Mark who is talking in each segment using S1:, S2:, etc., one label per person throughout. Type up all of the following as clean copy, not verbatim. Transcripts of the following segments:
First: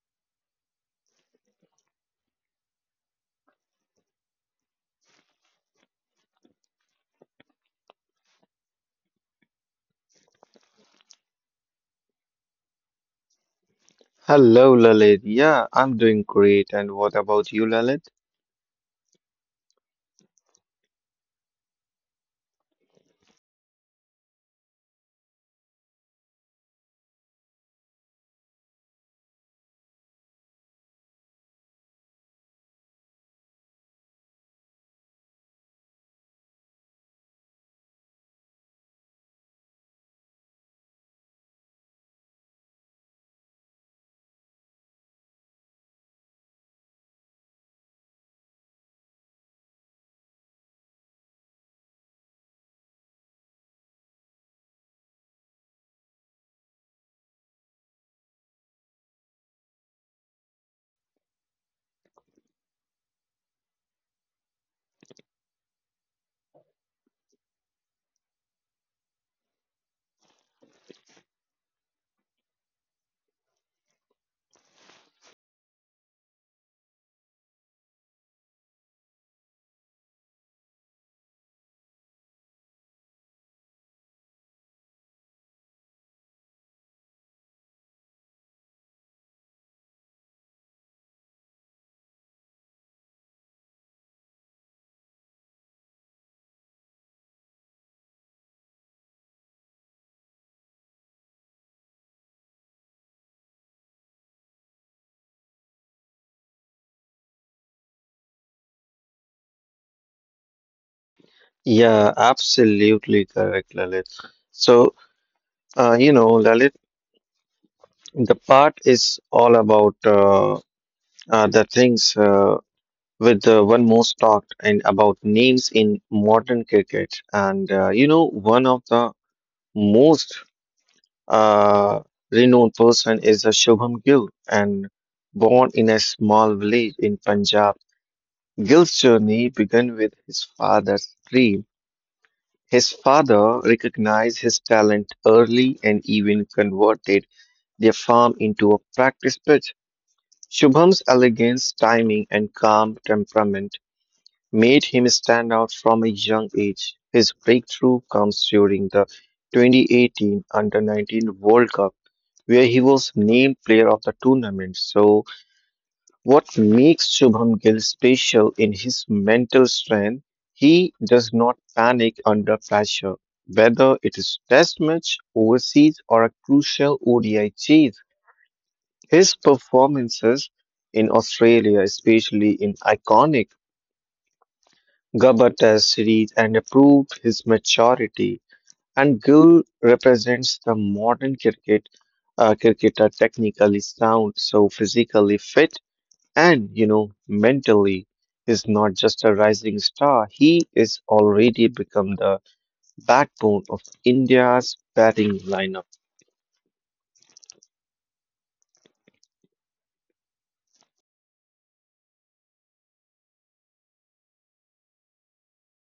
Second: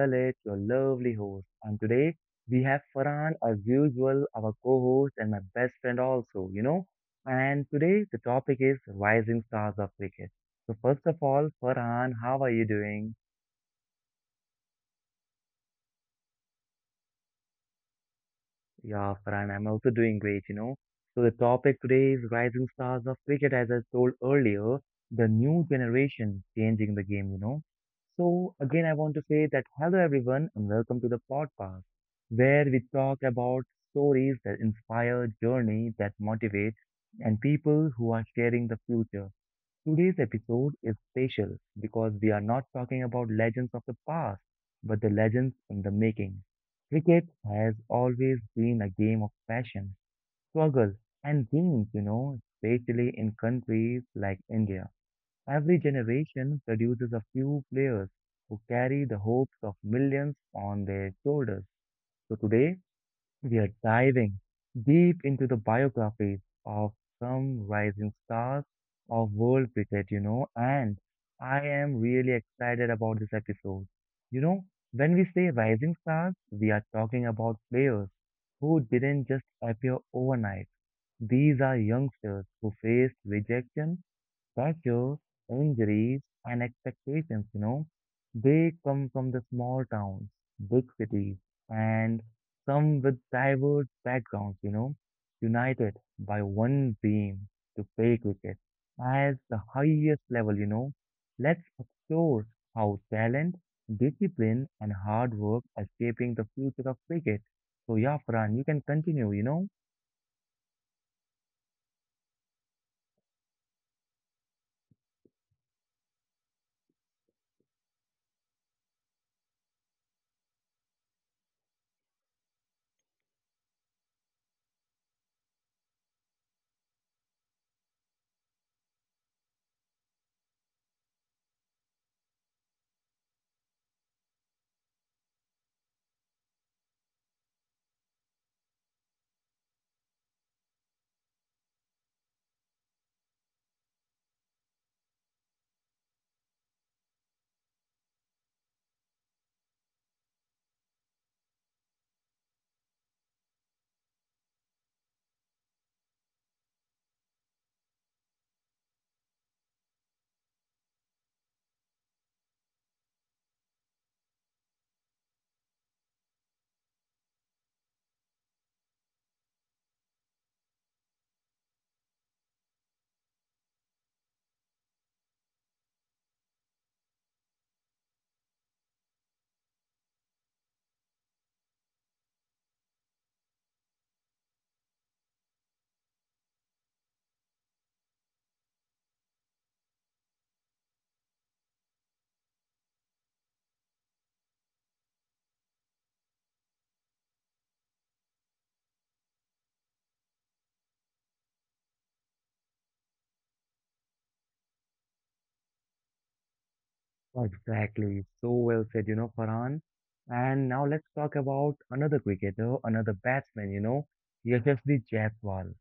S1: Lalit, your lovely host. And today we have Farhan, as usual, our co host and my best friend, also, And today the topic is rising stars of cricket. So, first of all, Farhan, how are you doing?
S2: Hello, Lalit. Yeah, I'm doing great. And what about you, Lalit?
S1: Yeah, Farhan, I'm also doing great, So the topic today is rising stars of cricket, as I told earlier, the new generation changing the game, So again, I want to say that hello everyone and welcome to the podcast where we talk about stories that inspire, journey that motivate, and people who are sharing the future. Today's episode is special because we are not talking about legends of the past, but the legends in the making. Cricket has always been a game of passion, struggle, and dreams, especially in countries like India. Every generation produces a few players who carry the hopes of millions on their shoulders. So today, we are diving deep into the biographies of some rising stars of world cricket, and I am really excited about this episode. You know, when we say rising stars, we are talking about players who didn't just appear overnight. These are youngsters who faced rejection pressures, injuries, and expectations, they come from the small towns, big cities, and some with diverse backgrounds, united by one dream to play cricket as the highest level, Let's explore how talent, discipline, and hard work are shaping the future of cricket. So, yeah, Farhan, you can continue,
S2: Yeah, absolutely correct, Lalit. So, Lalit, the part is all about the things with one most talked and about names in modern cricket. And, one of the most uh, renowned person is Shubham Gill and born in a small village in Punjab. Gil's journey began with his father's dream. His father recognized his talent early and even converted their farm into a practice pitch. Shubham's elegance, timing, and calm temperament made him stand out from a young age. His breakthrough comes during the 2018 Under 19 World Cup, where he was named player of the tournament. So, what makes Shubham Gill special in his mental strength, he does not panic under pressure, whether it is test match, overseas, or a crucial ODI chase. His performances in Australia, especially in iconic Gabba Test series, and proved his maturity. And Gill represents the modern cricket, cricketer technically sound, so physically fit and, you know, mentally is not just a rising star, he is already become the backbone of India's batting lineup.
S1: Exactly. So well said, Farhan. And now let's talk about another cricketer, another batsman, Yashasvi Jaiswal.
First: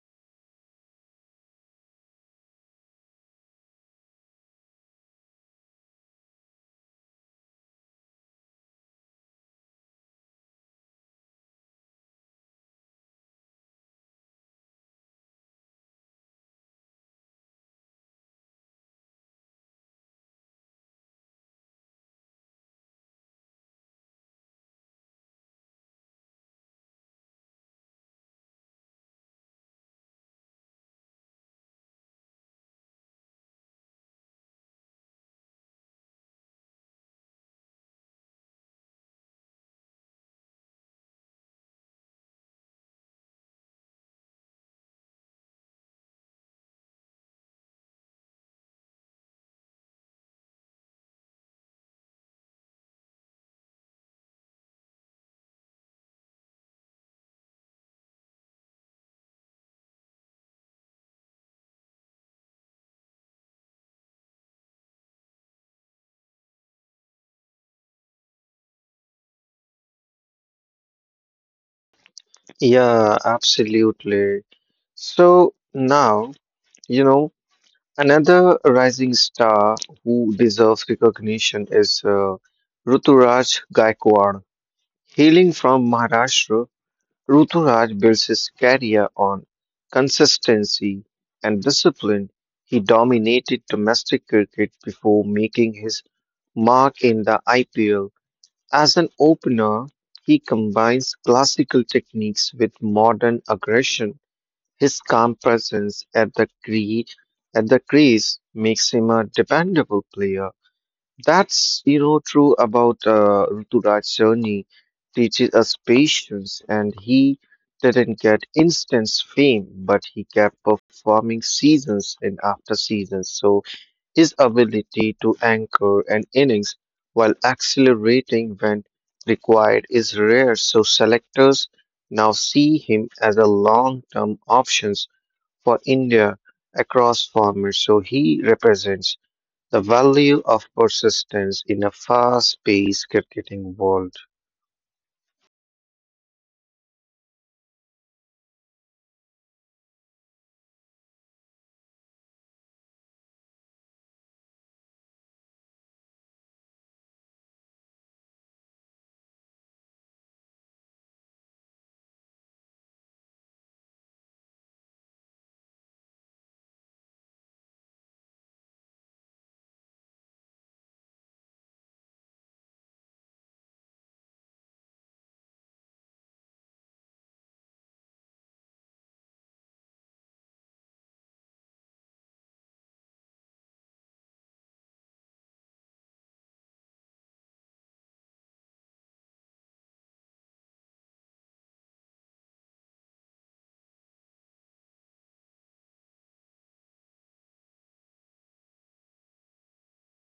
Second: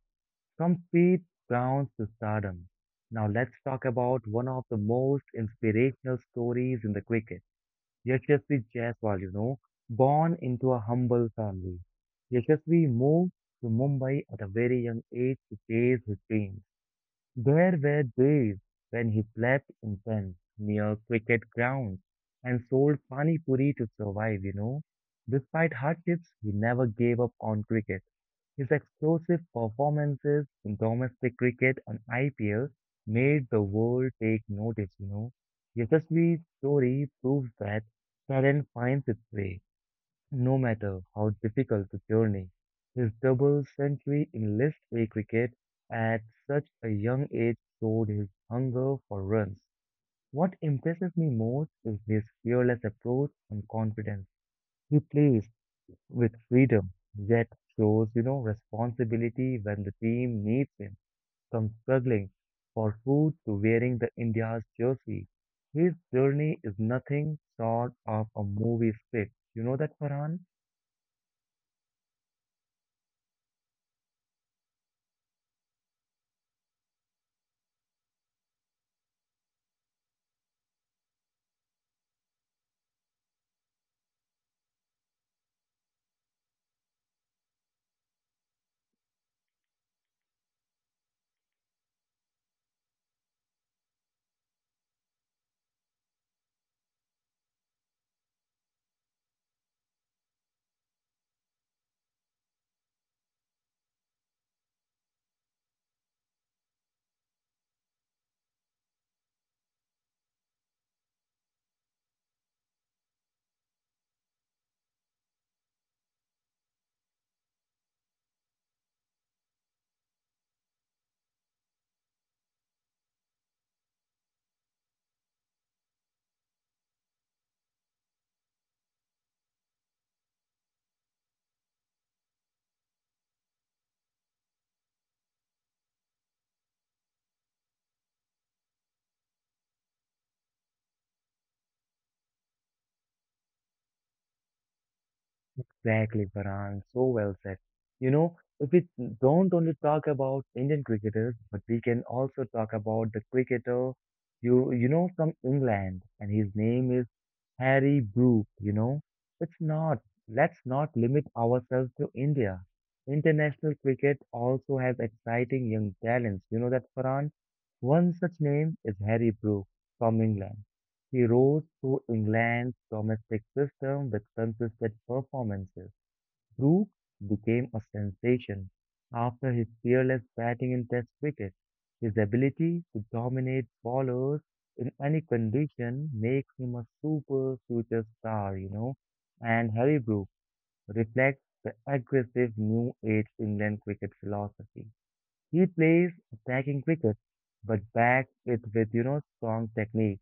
S1: From speed grounds to stardom. Now let's talk about one of the most inspirational stories in the cricket. Yashasvi Jaiswal, born into a humble family. Yashasvi moved to Mumbai at a very young age to chase his dream. There were days when he slept in tents near cricket grounds and sold pani puri to survive, Despite hardships, he never gave up on cricket. His explosive performances in domestic cricket and IPL made the world take notice, Yashasvi's story proves that talent finds its way no matter how difficult the journey, his double century in List A cricket at such a young age showed his hunger for runs. What impresses me most is his fearless approach and confidence. He plays with freedom, yet shows, responsibility when the team needs him, from struggling for food to wearing the India's jersey. His journey is nothing short of a movie script. You know that, Farhan?
S2: Yeah, absolutely. So now, you know, another rising star who deserves recognition is Ruturaj Gaikwad. Hailing from Maharashtra, Ruturaj builds his career on consistency and discipline. He dominated domestic cricket before making his mark in the IPL. As an opener, he combines classical techniques with modern aggression. His calm presence at the at the crease makes him a dependable player. That's, you know, true about Ruturaj journey teaches us patience, and he didn't get instant fame, but he kept performing seasons and after seasons. So his ability to anchor an innings while accelerating when required is rare. So selectors now see him as a long-term options for India across formats. So he represents. The value of persistence in a fast paced competing world.
S1: Exactly, Farhan. So well said. You know, if we don't only talk about Indian cricketers, but we can also talk about the cricketer you know from England, and his name is Harry Brook. You know, it's not. Let's not limit ourselves to India. International cricket also has exciting young talents. You know that, Farhan. One such name is Harry Brook from England. He rose through England's domestic system with consistent performances. Rook became a sensation after his fearless batting in Test cricket. His ability to dominate bowlers in any condition makes him a super future star, And Harry Brook reflects the aggressive new age England cricket philosophy. He plays attacking cricket, but backs it with, strong technique.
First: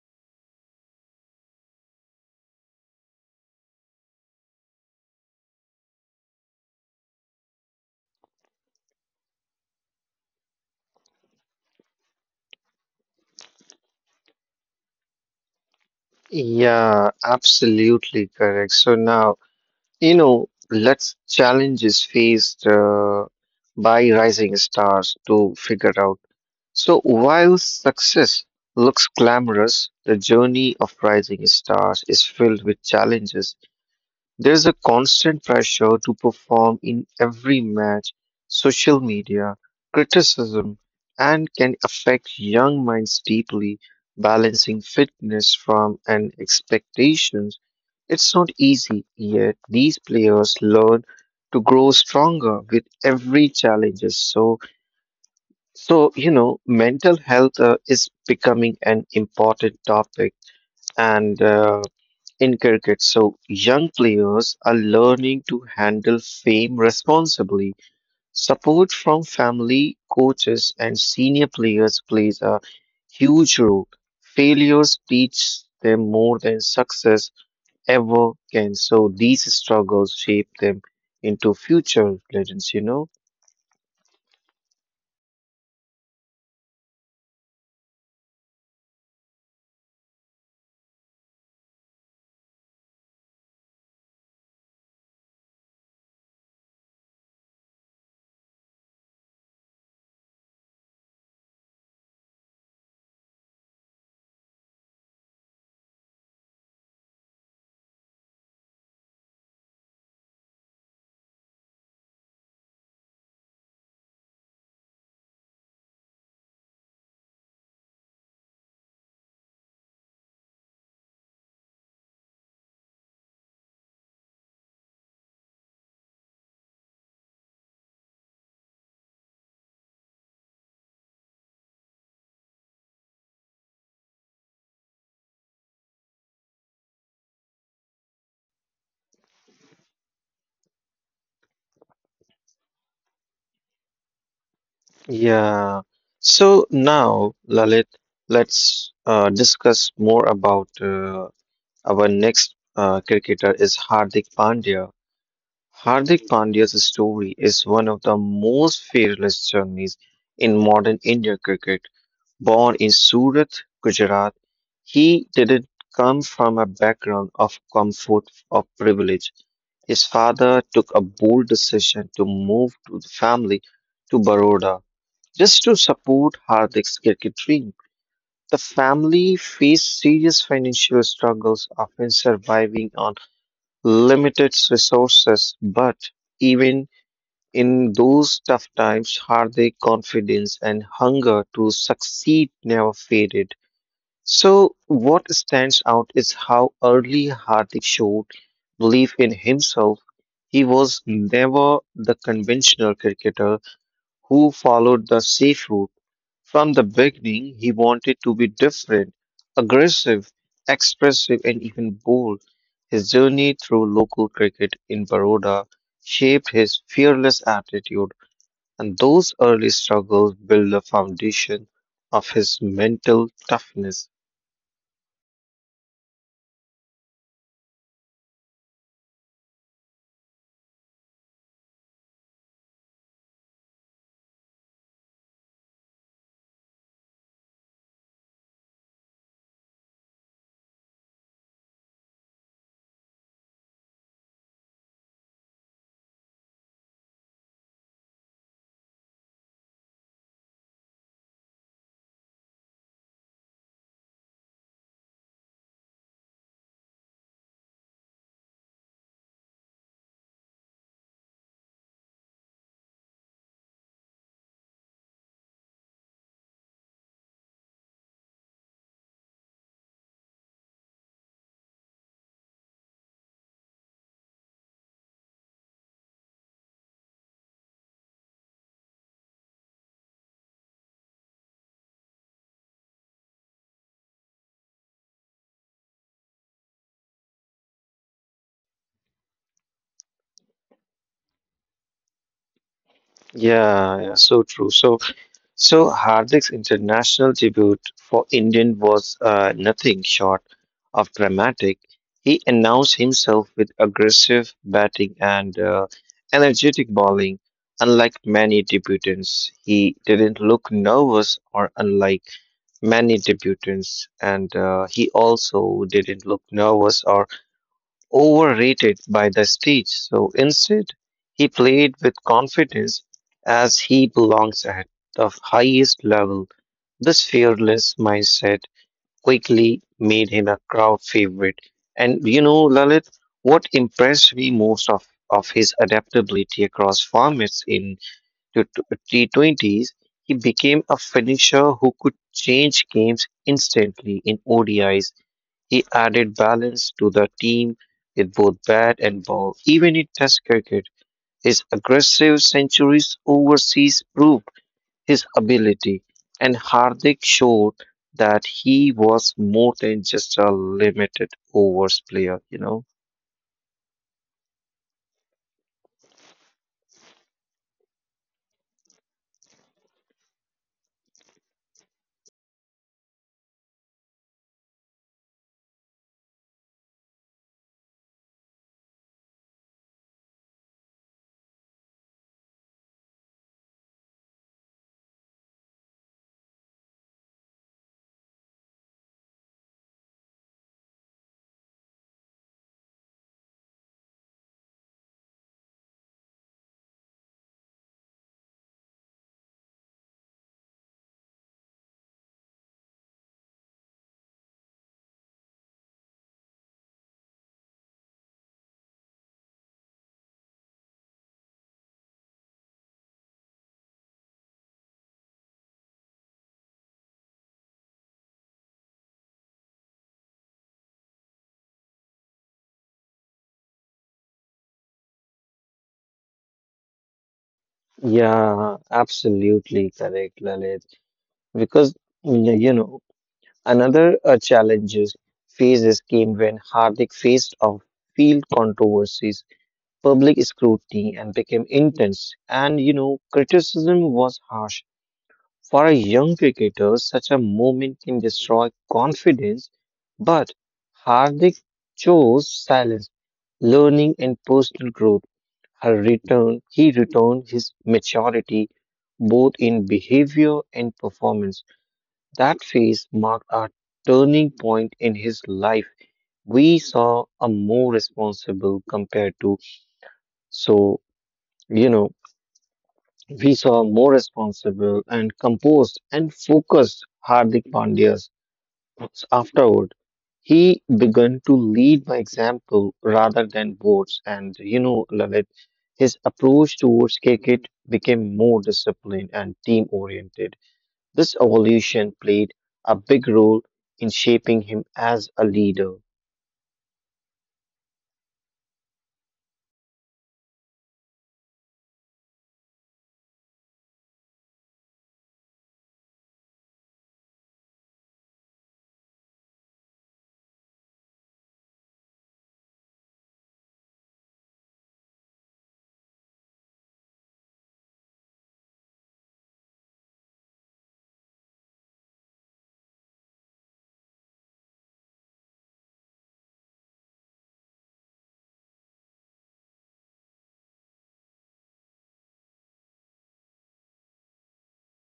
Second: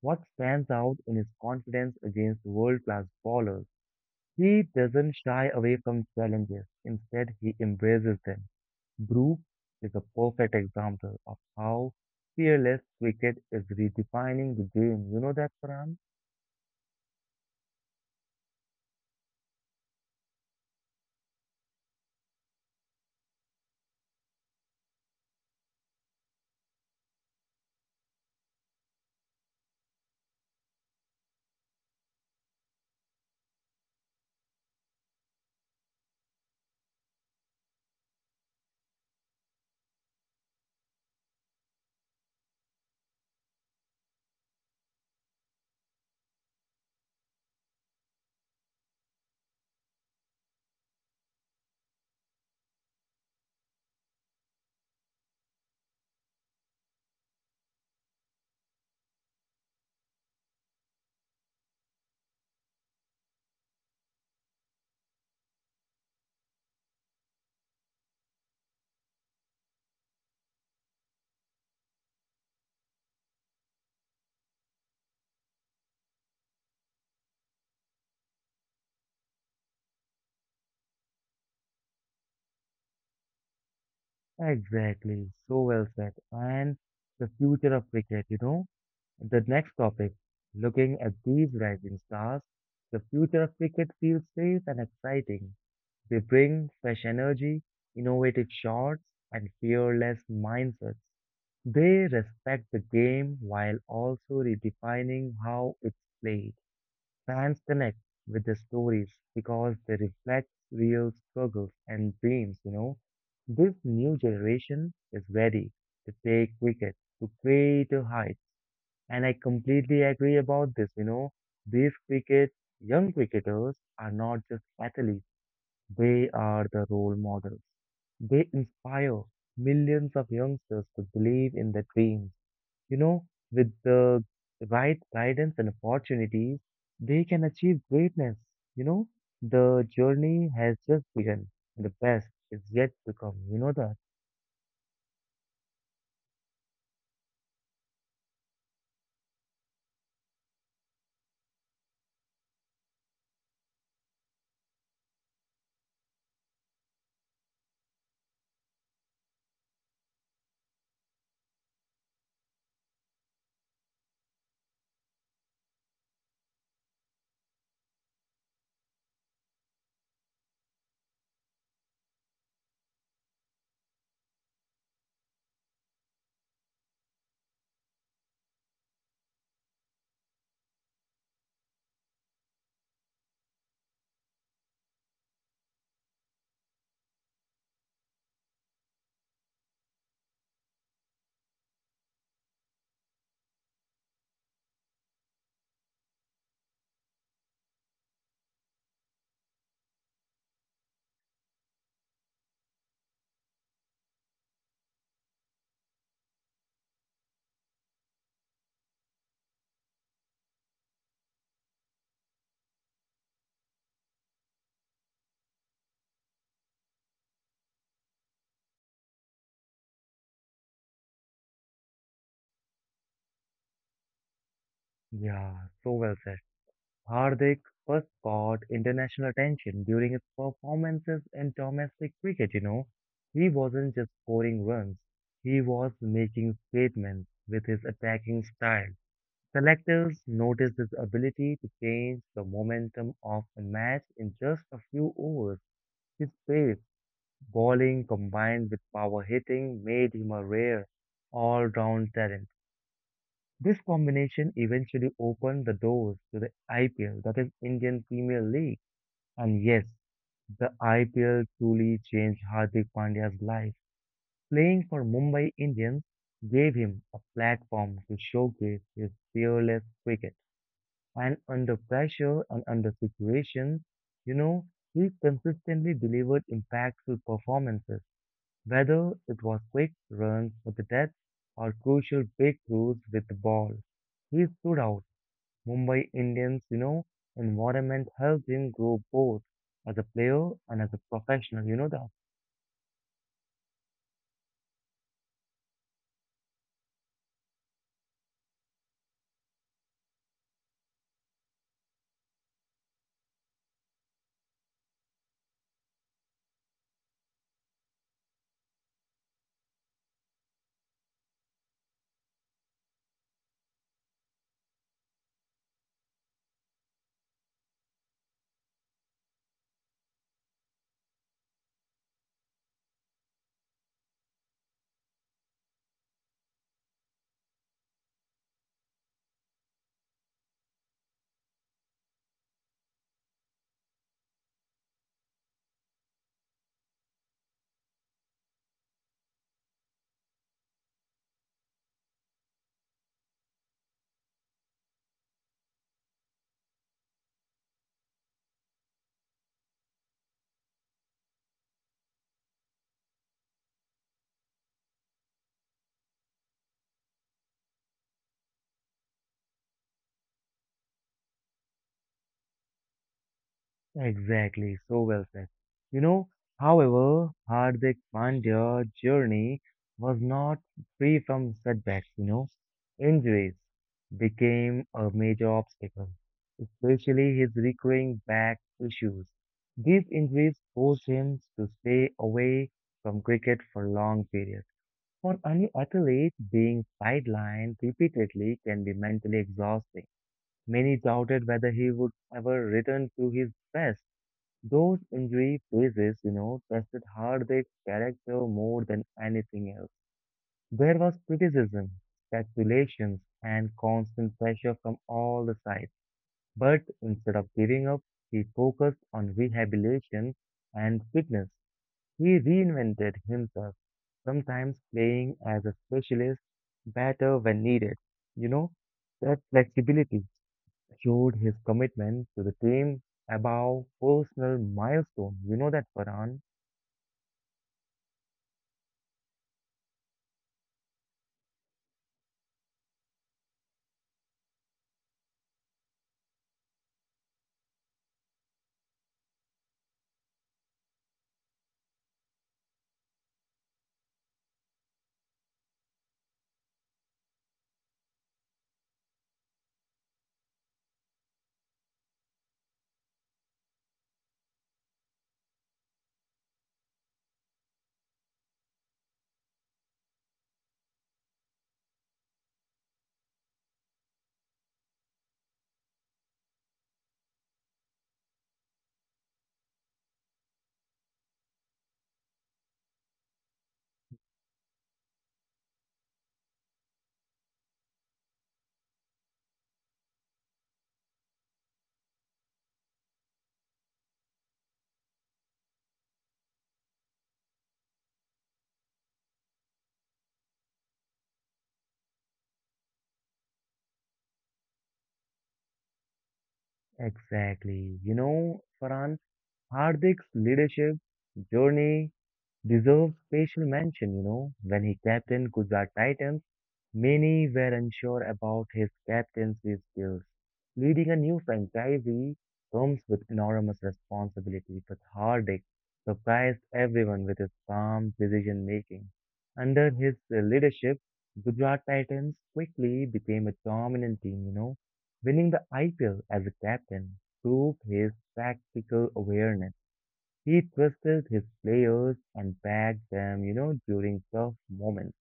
S1: What stands out in his confidence against world-class bowlers he doesn't shy away from challenges, instead, he embraces them. Brook is a perfect example of how fearless cricket is redefining the game. You know that, Pram?
S2: Yeah, absolutely correct. So now, you know, let's challenges faced by rising stars to figure out. So while success looks glamorous, the journey of rising stars is filled with challenges. There's a constant pressure to perform in every match, social media, criticism, and can affect young minds deeply. Balancing fitness from and expectations, it's not easy, yet these players learn to grow stronger with every challenges. So, you know, mental health is becoming an important topic and in cricket. So young players are learning to handle fame responsibly. Support from family, coaches, and senior players plays a huge role. Failures teach them more than success ever can. So these struggles shape them into future legends, you know?
S1: Exactly. So well said. And the future of cricket, The next topic, looking at these rising stars, the future of cricket feels safe and exciting. They bring fresh energy, innovative shots, and fearless mindsets. They respect the game while also redefining how it's played. Fans connect with the stories because they reflect real struggles and dreams, This new generation is ready to take cricket to greater heights. And I completely agree about this, These cricket, young cricketers are not just athletes, they are the role models. They inspire millions of youngsters to believe in their dreams. You know, with the right guidance and opportunities, they can achieve greatness. You know, the journey has just begun. The best is yet to come. You know that?
S2: Yeah. So now, Lalit, let's discuss more about our next cricketer is Hardik Pandya. Hardik Pandya's story is one of the most fearless journeys in modern Indian cricket. Born in Surat, Gujarat, he didn't come from a background of comfort or privilege. His father took a bold decision to move to the family to Baroda just to support Hardik's cricket dream. The family faced serious financial struggles, often surviving on limited resources, but even in those tough times, Hardik's confidence and hunger to succeed never faded. So, what stands out is how early Hardik showed belief in himself. He was never the conventional cricketer who followed the safe route. From the beginning, he wanted to be different, aggressive, expressive, and even bold. His journey through local cricket in Baroda shaped his fearless attitude, and those early struggles built the foundation of his mental toughness.
S1: Yeah, so well said. Hardik first caught international attention during his performances in domestic cricket, He wasn't just scoring runs, he was making statements with his attacking style. Selectors noticed his ability to change the momentum of a match in just a few overs. His pace, bowling combined with power hitting made him a rare all-round talent. This combination eventually opened the doors to the IPL, that is Indian Premier League. And yes, the IPL truly changed Hardik Pandya's life. Playing for Mumbai Indians gave him a platform to showcase his fearless cricket. And under pressure and under situations, you know, he consistently delivered impactful performances, whether it was quick runs for the death or crucial breakthroughs with the ball. He stood out Mumbai Indians, environment helped him grow both as a player and as a professional. You know that
S2: Yeah, so true. So Hardik's international debut for Indian was nothing short of dramatic. He announced himself with aggressive batting and energetic bowling. Unlike many debutants, he didn't look nervous, or unlike many debutants, and he also didn't look nervous or overrated by the stage, so instead, he played with confidence as he belongs at the highest level. This fearless mindset quickly made him a crowd favorite. And you know, Lalit, what impressed me most of his adaptability across formats in the T20s, he became a finisher who could change games instantly in ODIs he added balance to the team with both bat and ball, even in Test cricket. His aggressive centuries overseas proved his ability, and Hardik showed that he was more than just a limited overs player, you know.
S1: exactly. So well said. You know, however, Hardik Pandya's journey was not free from setbacks. You know, injuries became a major obstacle, especially his recurring back issues. These injuries forced him to stay away from cricket for long periods. For any athlete, being sidelined repeatedly can be mentally exhausting. Many doubted whether he would ever return to his best. Those injury phases, tested Hardik's character more than anything else. There was criticism, speculations, and constant pressure from all the sides. But instead of giving up, he focused on rehabilitation and fitness. He reinvented himself sometimes playing as a specialist better when needed. You know, that flexibility showed his commitment to the team above personal milestone. You know that, Farhan?
S2: Yeah, absolutely correct, Lalit. Because, you know, another challenges phases came when Hardik faced off field controversies. Public scrutiny and became intense. And you know, criticism was harsh. For a young cricketer, such a moment can destroy confidence, but Hardik chose silence, learning, and personal growth. Her return, he returned his maturity both in behavior and performance. That phase marked a turning point in his life. We saw a more responsible compared to so you know we saw more responsible and composed and focused Hardik Pandya's afterward. He began to lead by example rather than votes, and you know, Lalit, his approach towards cricket became more disciplined and team oriented. This evolution played a big role in shaping him as a leader.
S1: Exactly. You know, Farhan, Hardik's leadership journey deserves special mention, when he captained Gujarat Titans Many were unsure about his captaincy skills. Leading a new franchise comes with enormous responsibility, but Hardik surprised everyone with his calm decision making. Under his leadership, Gujarat Titans quickly became a dominant team, Winning the IPL as a captain proved his tactical awareness. He trusted his players and backed them, during tough moments.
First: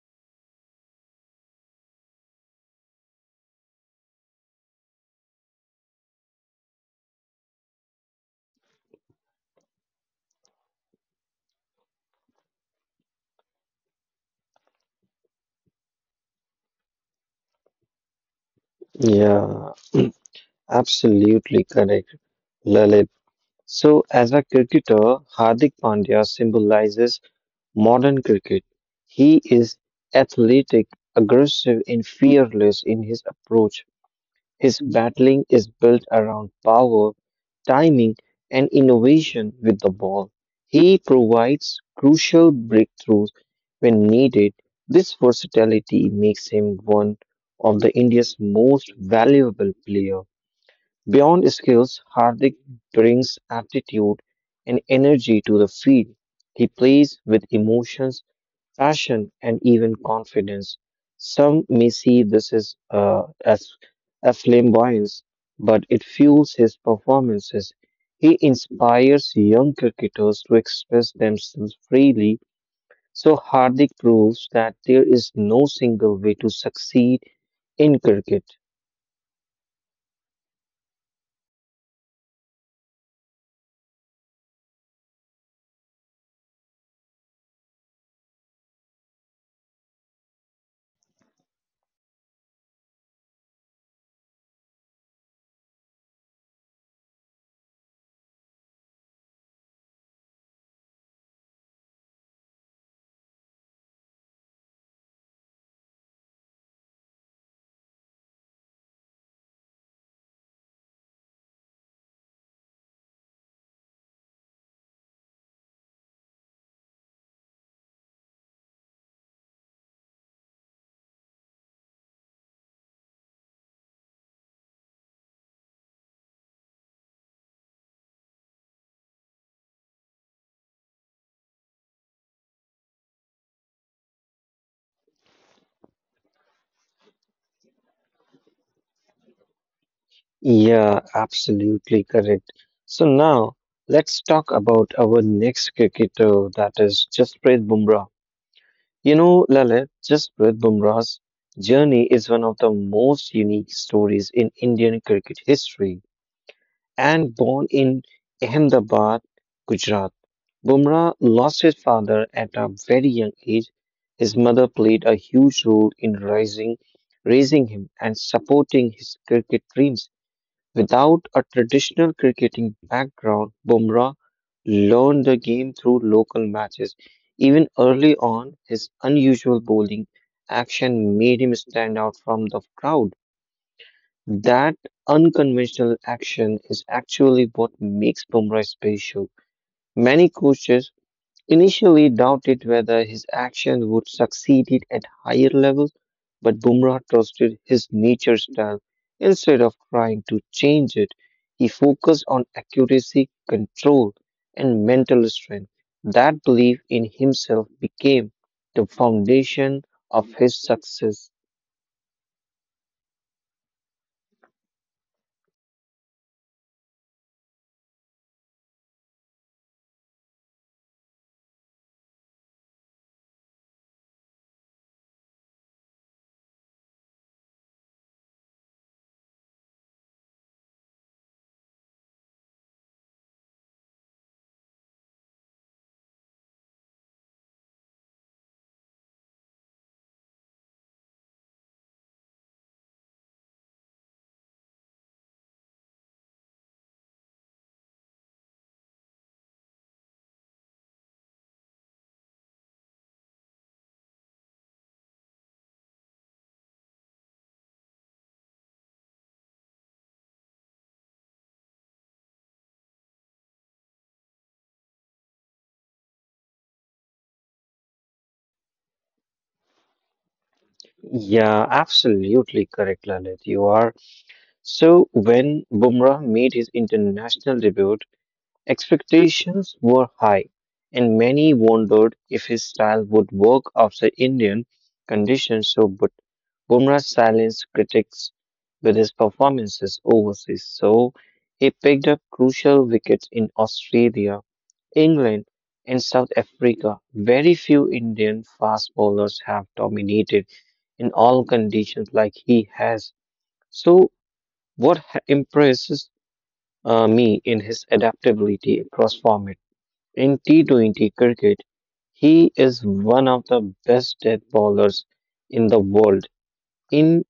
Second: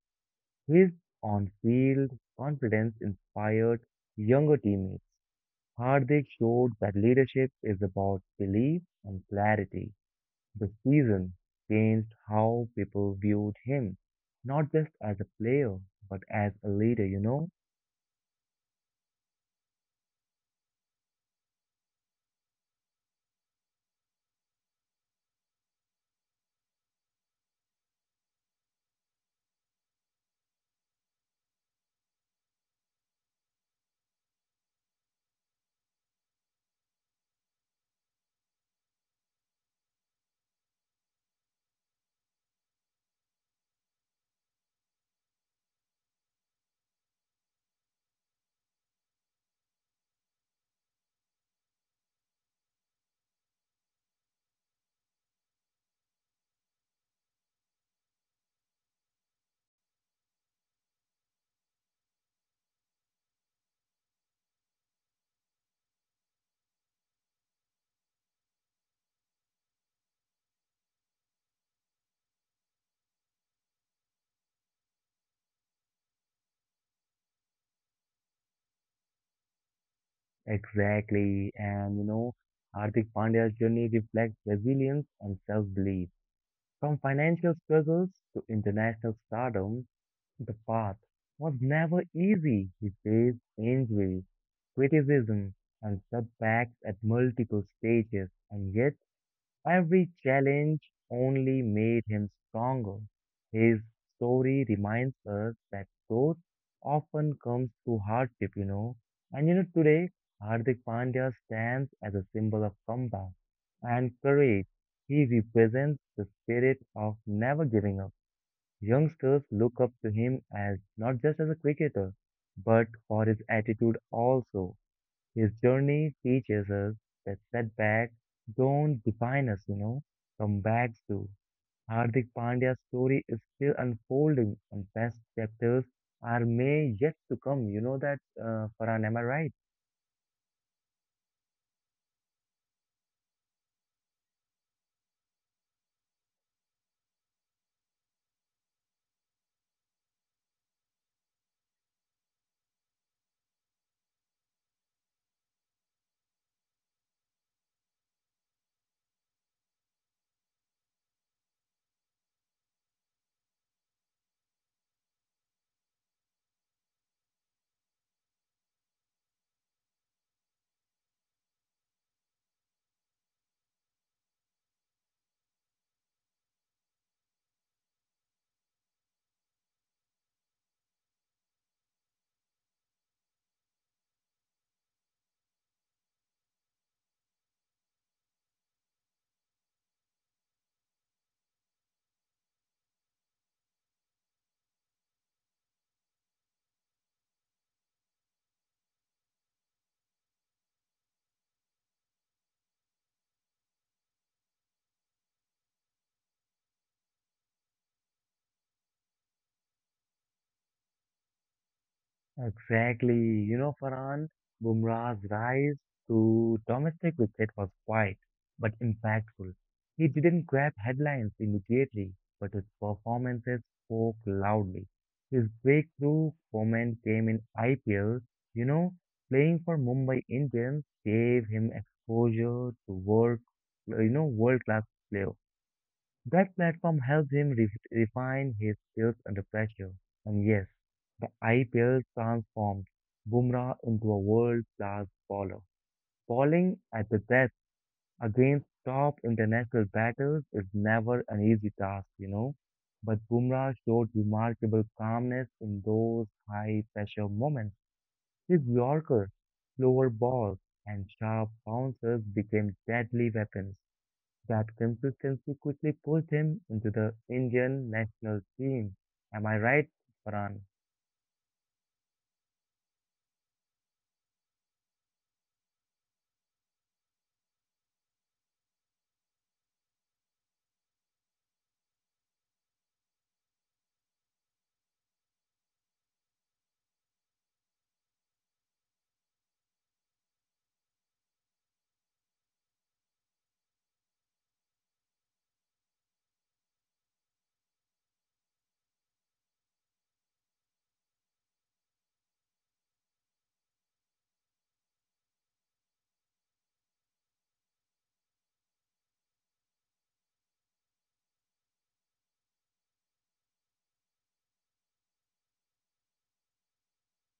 S1: His on-field confidence inspired younger teammates. Hardik showed that leadership is about belief and clarity. The season changed how people viewed him, not just as a player, but as a leader,
S2: Yeah, absolutely correct, Lalit. So, as a cricketer, Hardik Pandya symbolizes modern cricket. He is athletic, aggressive, and fearless in his approach. His battling is built around power, timing, and innovation with the ball. He provides crucial breakthroughs when needed. This versatility makes him one of the India's most valuable players. Beyond skills, Hardik brings aptitude and energy to the field. He plays with emotions passion, and even confidence. Some may see this as a flamboyance, but it fuels his performances. He inspires young cricketers to express themselves freely, so Hardik proves that there is no single way to succeed in cricket.
S1: Exactly. And, Hardik Pandya's journey reflects resilience and self-belief. From financial struggles to international stardom, the path was never easy. He faced injury, criticism, and setbacks at multiple stages, and yet every challenge only made him stronger. His story reminds us that growth often comes through hardship, And you know, today, Hardik Pandya stands as a symbol of comeback and courage. He represents the spirit of never giving up. Youngsters look up to him as not just as a cricketer, but for his attitude also. His journey teaches us that setbacks don't define us, comebacks do. Hardik Pandya's story is still unfolding, and best chapters are may yet to come. You know that, Farhan, am I right?
S2: Yeah, absolutely correct. So now let's talk about our next cricketer, that is Jasprit Bumrah. You know, Lalit, Jasprit Bumrah's journey is one of the most unique stories in Indian cricket history. And born in Ahmedabad, Gujarat, Bumrah lost his father at a very young age. His mother played a huge role in raising him and supporting his cricket dreams. Without a traditional cricketing background, Bumrah learned the game through local matches. Even early on, his unusual bowling action made him stand out from the crowd. That unconventional action is actually what makes Bumrah special. Many coaches initially doubted whether his action would succeed it at higher levels, but Bumrah trusted his nature style. Instead of trying to change it, he focused on accuracy, control, and mental strength. That belief in himself became the foundation of his success.
S1: Exactly. You know, Farhan, Bumrah's rise to domestic cricket was quiet but impactful. He didn't grab headlines immediately, but his performances spoke loudly. His breakthrough moment came in IPL. You know, playing for Mumbai Indians gave him exposure to world, world-class players. That platform helped him refine his skills under pressure. And yes, the IPL transformed Bumrah into a world-class bowler. Bowling at the death against top international batters is never an easy task, But Bumrah showed remarkable calmness in those high-pressure moments. His Yorker, slower balls, and sharp bouncers became deadly weapons. That consistency quickly pushed him into the Indian national team. Am I right, Farhan?
S2: Yeah, absolutely correct, Lalit. You are. So, when Bumrah made his international debut, expectations were high, and many wondered if his style would work after Indian conditions. So, but Bumrah silenced critics with his performances overseas. So, he picked up crucial wickets in Australia, England, and South Africa. Very few Indian fast bowlers have dominated in all conditions like he has. So, what impresses me in his adaptability across formats? In T20 cricket, he is one of the best death bowlers in the world. In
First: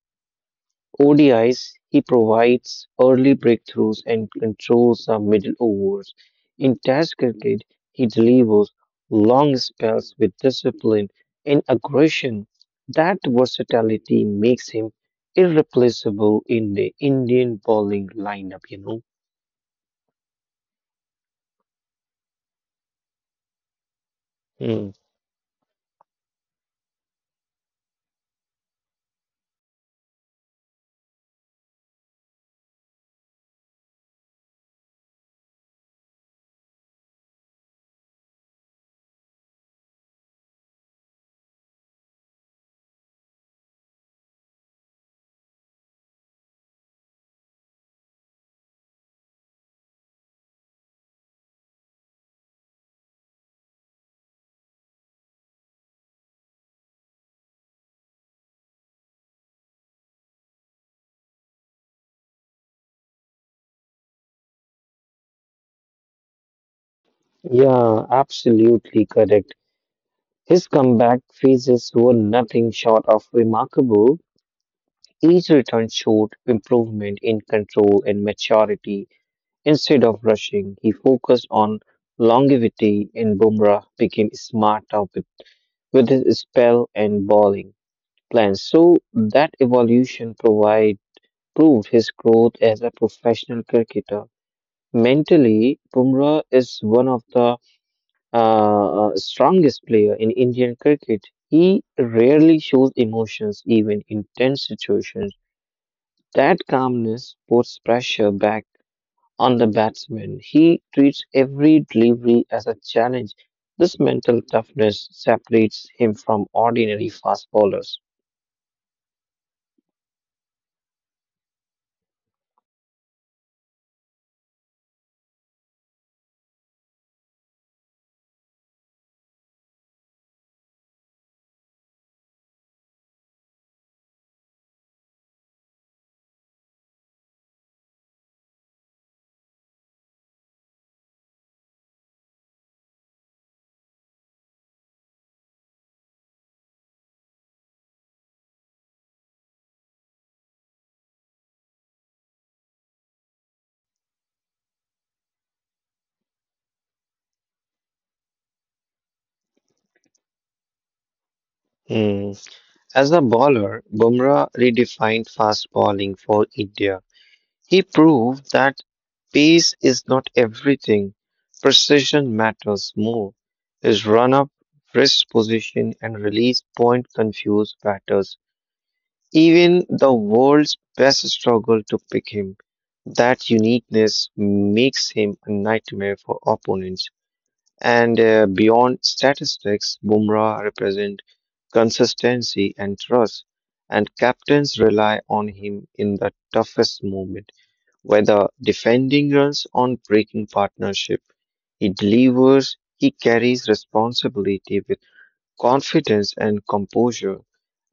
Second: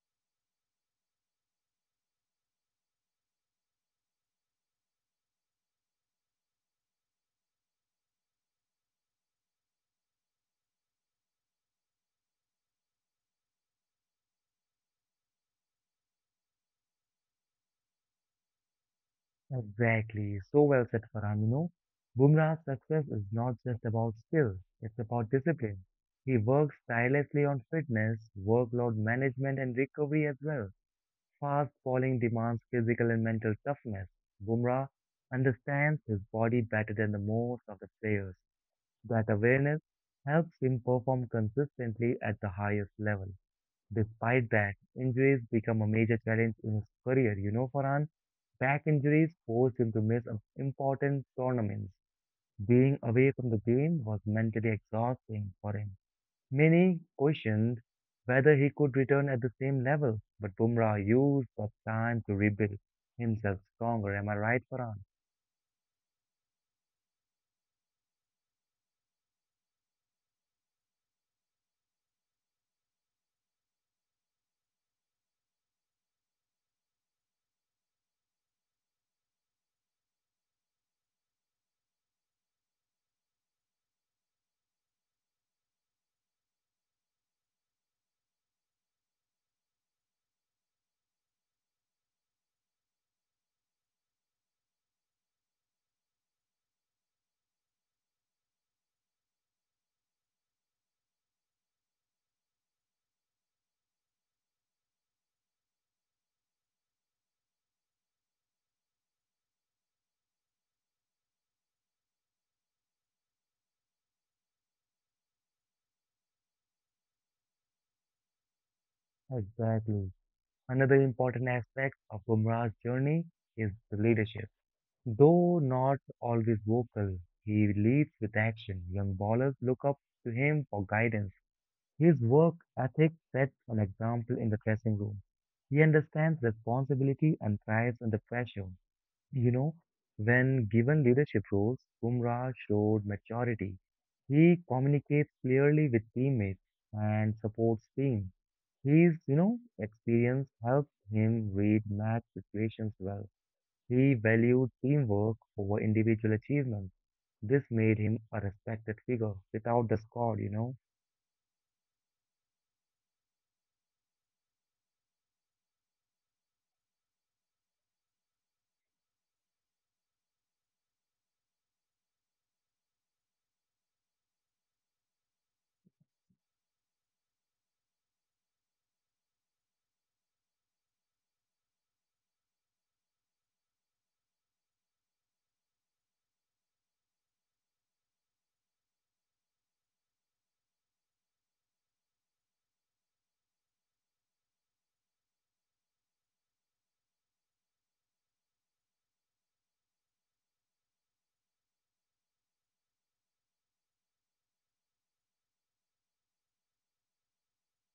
S2: ODIs, he provides early breakthroughs and controls the middle overs. In Test cricket, he delivers long spells with discipline and aggression. That versatility makes him irreplaceable in the Indian bowling lineup, you know.
S1: Exactly. So well said, Farhan. You know, Bumrah's success is not just about skill,
S2: Hmm.
S1: it's about discipline. He works tirelessly on fitness, workload management, and recovery as well. Fast bowling demands physical and mental toughness. Bumrah understands his body better than the most of the players. That awareness helps him perform consistently at the highest level. Despite that, injuries become a major challenge in his career. You know, Farhan, back injuries forced him to miss important tournaments. Being away from the game was mentally exhausting for him. Many questioned whether he could return at the same level, but Bumrah used the time to rebuild himself stronger. Am I right, Farhan?
S2: Yeah, absolutely correct. His comeback phases were nothing short of remarkable. Each return showed improvement in control and maturity. Instead of rushing, he focused on longevity, and Bumrah became smarter with his spell and bowling plans. So that evolution provide proved his growth as a professional cricketer. Mentally, Bumrah is one of the strongest player in Indian cricket, he rarely shows emotions even in tense situations. That calmness puts pressure back on the batsman. He treats every delivery as a challenge. This mental toughness separates him from ordinary fast bowlers.
S1: Exactly. Another important aspect of Bumrah's journey is the leadership. Though not always vocal, he leads with action. Young ballers look up to him for guidance. His work ethic sets an example in the dressing room. He understands responsibility and thrives under pressure. You know, when given leadership roles, Bumrah showed maturity. He communicates clearly with teammates and supports team. His experience helps him read match situations well. He valued teamwork over individual achievement. This made him a respected figure without the squad.
S2: Hmm. As a bowler, Bumrah redefined fast bowling for India. He proved that pace is not everything. Precision matters more. His run up, wrist position, and release point confused batters. Even the world's best struggle to pick him. That uniqueness makes him a nightmare for opponents. And beyond statistics, Bumrah represent consistency and trust, and captains rely on him in the toughest moment. Whether defending runs on breaking partnership, he delivers, he carries responsibility with confidence and composure,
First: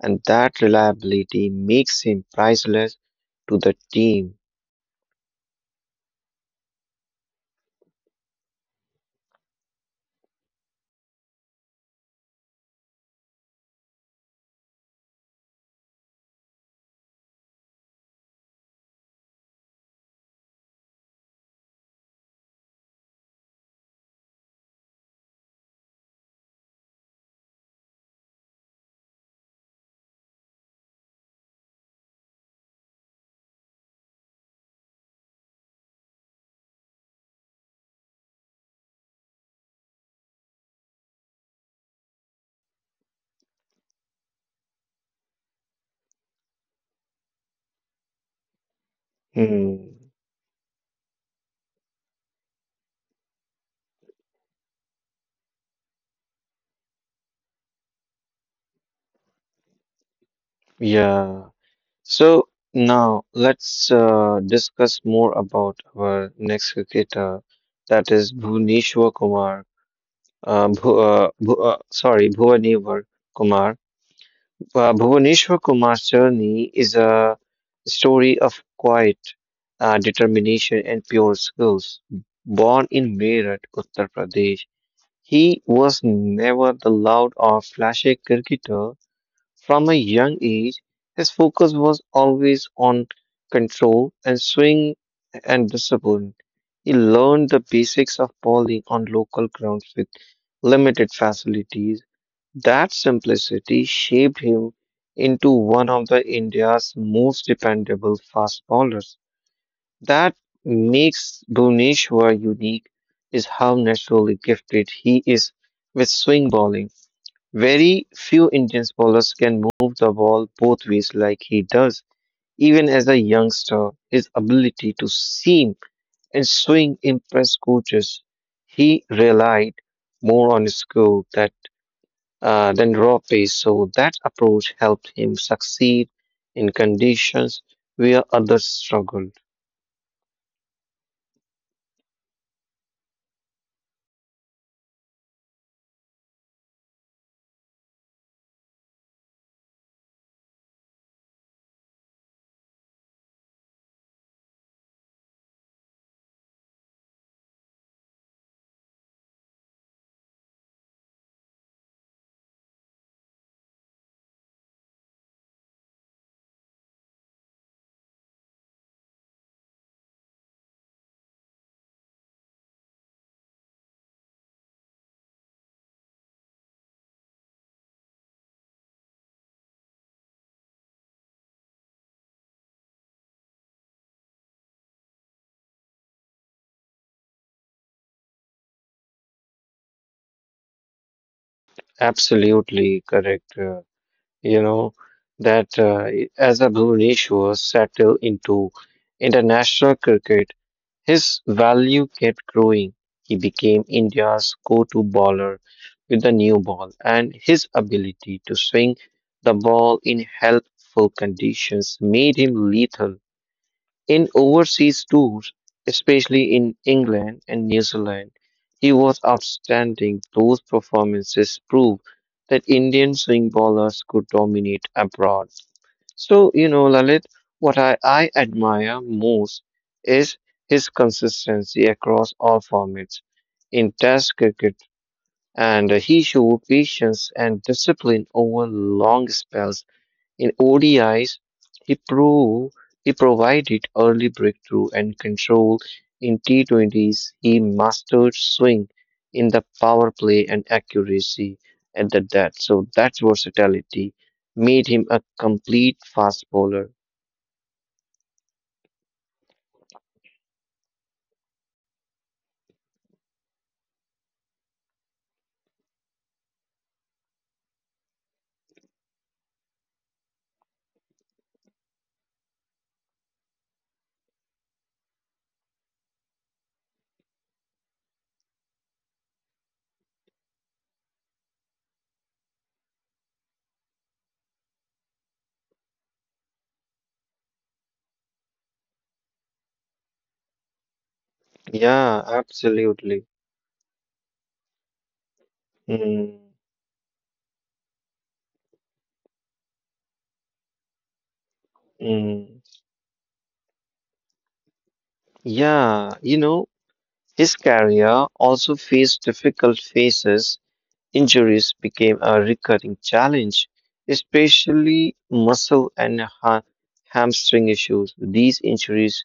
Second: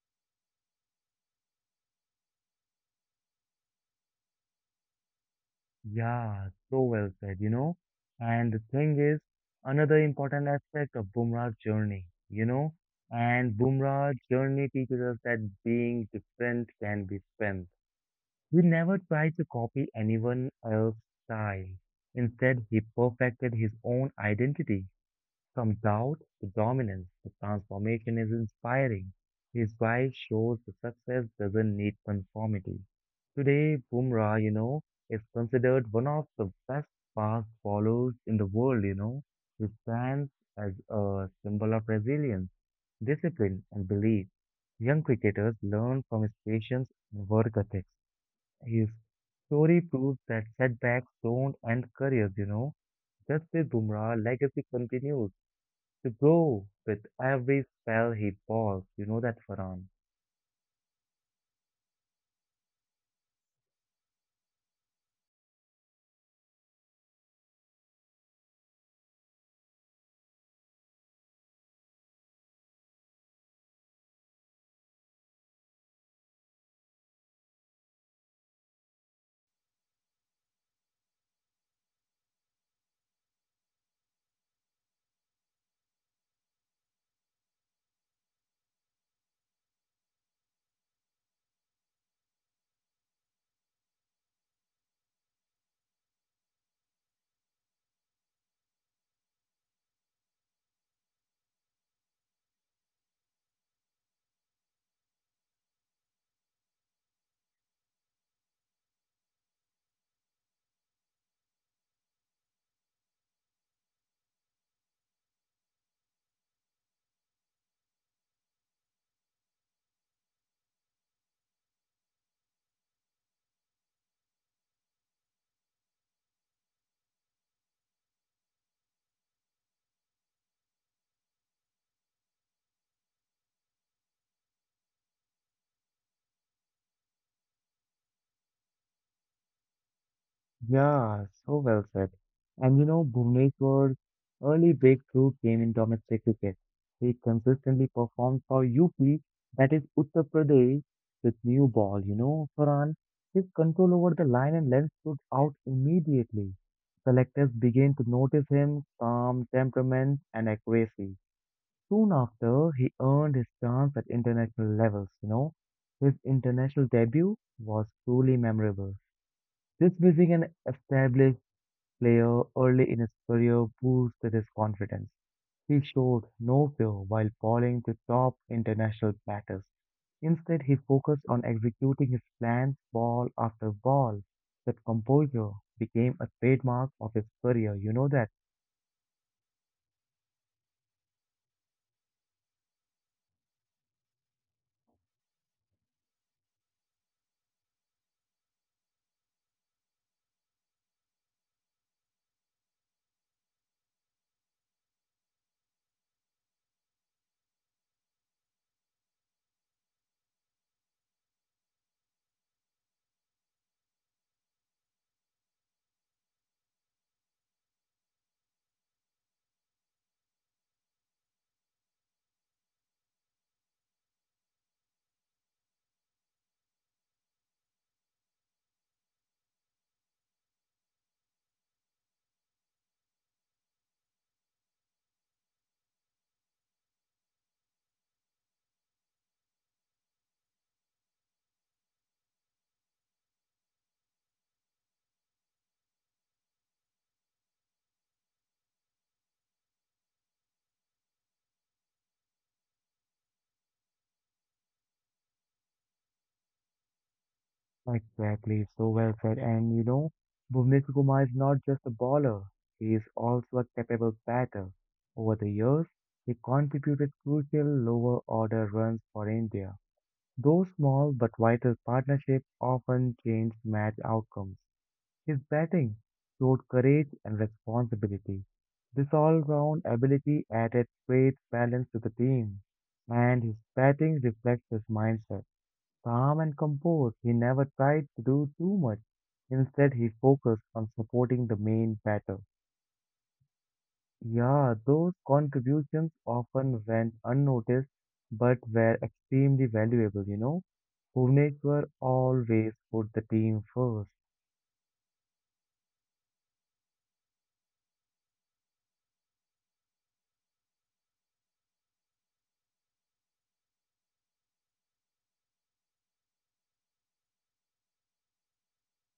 S2: and that reliability makes him priceless to the team.
S1: Yeah, so well said. And the thing is, another important aspect of Bumrah's journey, and Bumrah's journey teaches us that being different can be strength. He never tried to copy anyone else's style. Instead, he perfected his own identity. Some doubt the dominance, the transformation is inspiring. His wife shows the success doesn't need conformity. Today, Bumrah, is considered one of the best fast bowlers in the world. He stands as a symbol of resilience, discipline, and belief. Young cricketers learn from his patience and work ethics. His
S2: Hmm.
S1: story proves that setbacks don't end careers. Just with Bumrah, legacy continues to go with every spell he balls. You know that, Farhan.
S2: Yeah. So now let's discuss more about our next cricketer, that is Bhuvneshwar Kumar. Bhuvaneshwar Kumar. Bhuvaneshwar Kumar's journey is a story of quiet determination and pure skills. Born in Meerut, Uttar Pradesh, he was never the loud or flashy cricketer. From a young age, his focus was always on control and swing and discipline. He learned the basics of bowling on local grounds with limited facilities that simplicity shaped him into one of the India's most dependable fast bowlers. That makes Bhuvneshwar unique is how naturally gifted he is with swing bowling. Very few Indian bowlers can move the ball both ways like he does. Even as a youngster, his ability to seam and swing impressed coaches. He relied more on his skill than than raw pace. So that approach helped him succeed in conditions where others struggled.
S1: Yeah, so well said. And you know, Bhuvneshwar's early breakthrough came in domestic cricket. He consistently performed for UP, that is Uttar Pradesh, with new ball. You know, Farhan, his control over the line and length stood out immediately. Selectors began to notice him, calm temperament, and accuracy. Soon after, he earned his chance at international levels. His international debut was truly memorable. This being an established player early in his career boosted his confidence. He showed no fear while falling to top international batters. Instead, he focused on executing his plans ball after ball. That composure became a trademark of his career. You know that.
S2: Absolutely correct. You know that I- as a Bhuvaneshwar settled into international cricket, his value kept growing. He became India's go-to bowler with the new ball, and his ability to swing the ball in helpful conditions made him lethal in overseas tours, especially in England and New Zealand. He was outstanding. Those performances prove that Indian swing bowlers could dominate abroad. So, you know, Lalit, what I admire most is his consistency across all formats. In Test cricket, and he showed patience and discipline over long spells. In ODIs, he proved he provided early breakthrough and control. In T20s, he mastered swing in the power play and accuracy at the death. So that versatility made him a complete fast bowler.
S1: Exactly, so well said. And you know, Bhuvnesh Kumar is not just a bowler, he is also a capable batter. Over the years, he contributed crucial lower order runs for India. Though small but vital partnerships often changed match outcomes. His batting showed courage and responsibility. This all-round ability added great balance to the team, and his batting reflects his mindset. Calm and composed, he never tried to do too much. Instead, he focused on supporting the main
S2: Yeah,
S1: batter.
S2: absolutely.
S1: Yeah, those contributions
S2: Mm,
S1: often went unnoticed but were extremely valuable. Bhuvneshwar
S2: mm.
S1: always put the team first.
S2: Yeah, you know, his career also faced difficult phases. Injuries became a recurring challenge, especially muscle and hamstring issues. These injuries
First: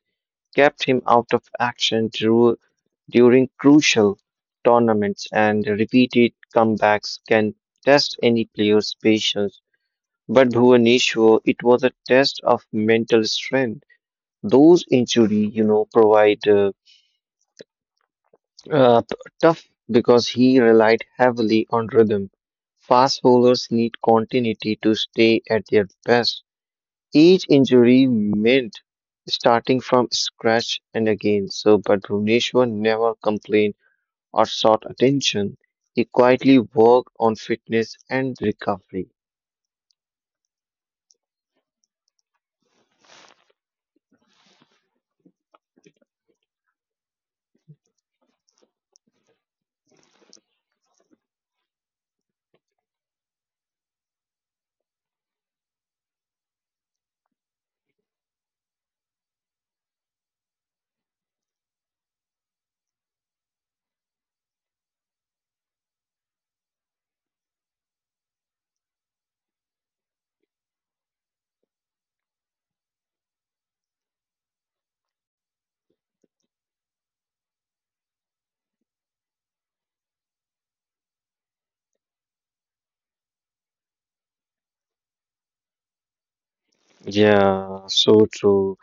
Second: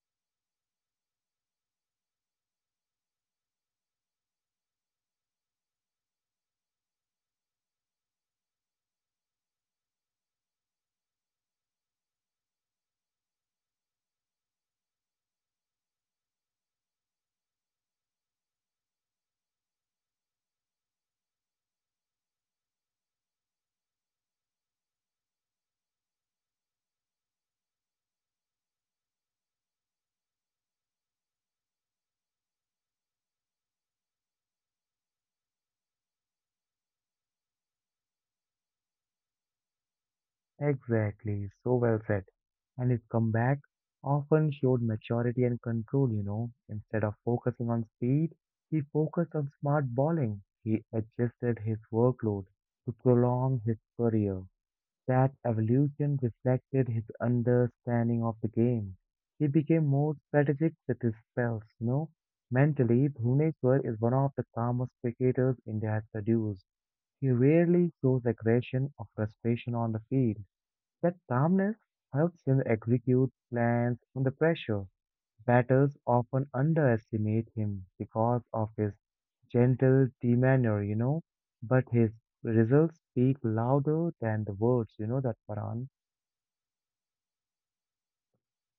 S2: kept him out of action during crucial tournaments, and repeated comebacks can test any player's patience. But Bhuvaneshwar, it was a test of mental strength. Those injuries, you know, provide tough, because he relied heavily on rhythm. Fast bowlers need continuity to stay at their best. Each injury meant starting from scratch and again. So, but Bhuvneshwar never complained or sought attention. He quietly worked on fitness and recovery.
S1: Exactly, so well said. And his comeback often showed maturity and control. Instead of focusing on speed, he focused on smart bowling. He adjusted his workload to prolong his career. That evolution reflected his understanding of the game. He became more strategic with his spells. Mentally, Bhuvneshwar is one of the calmest cricketers India has produced. He rarely shows aggression or frustration on the field that calmness helps him execute plans under pressure. Batters often underestimate him because of his gentle demeanor, but his results speak louder than the words, you know, that Paran.
S2: Yeah, so true.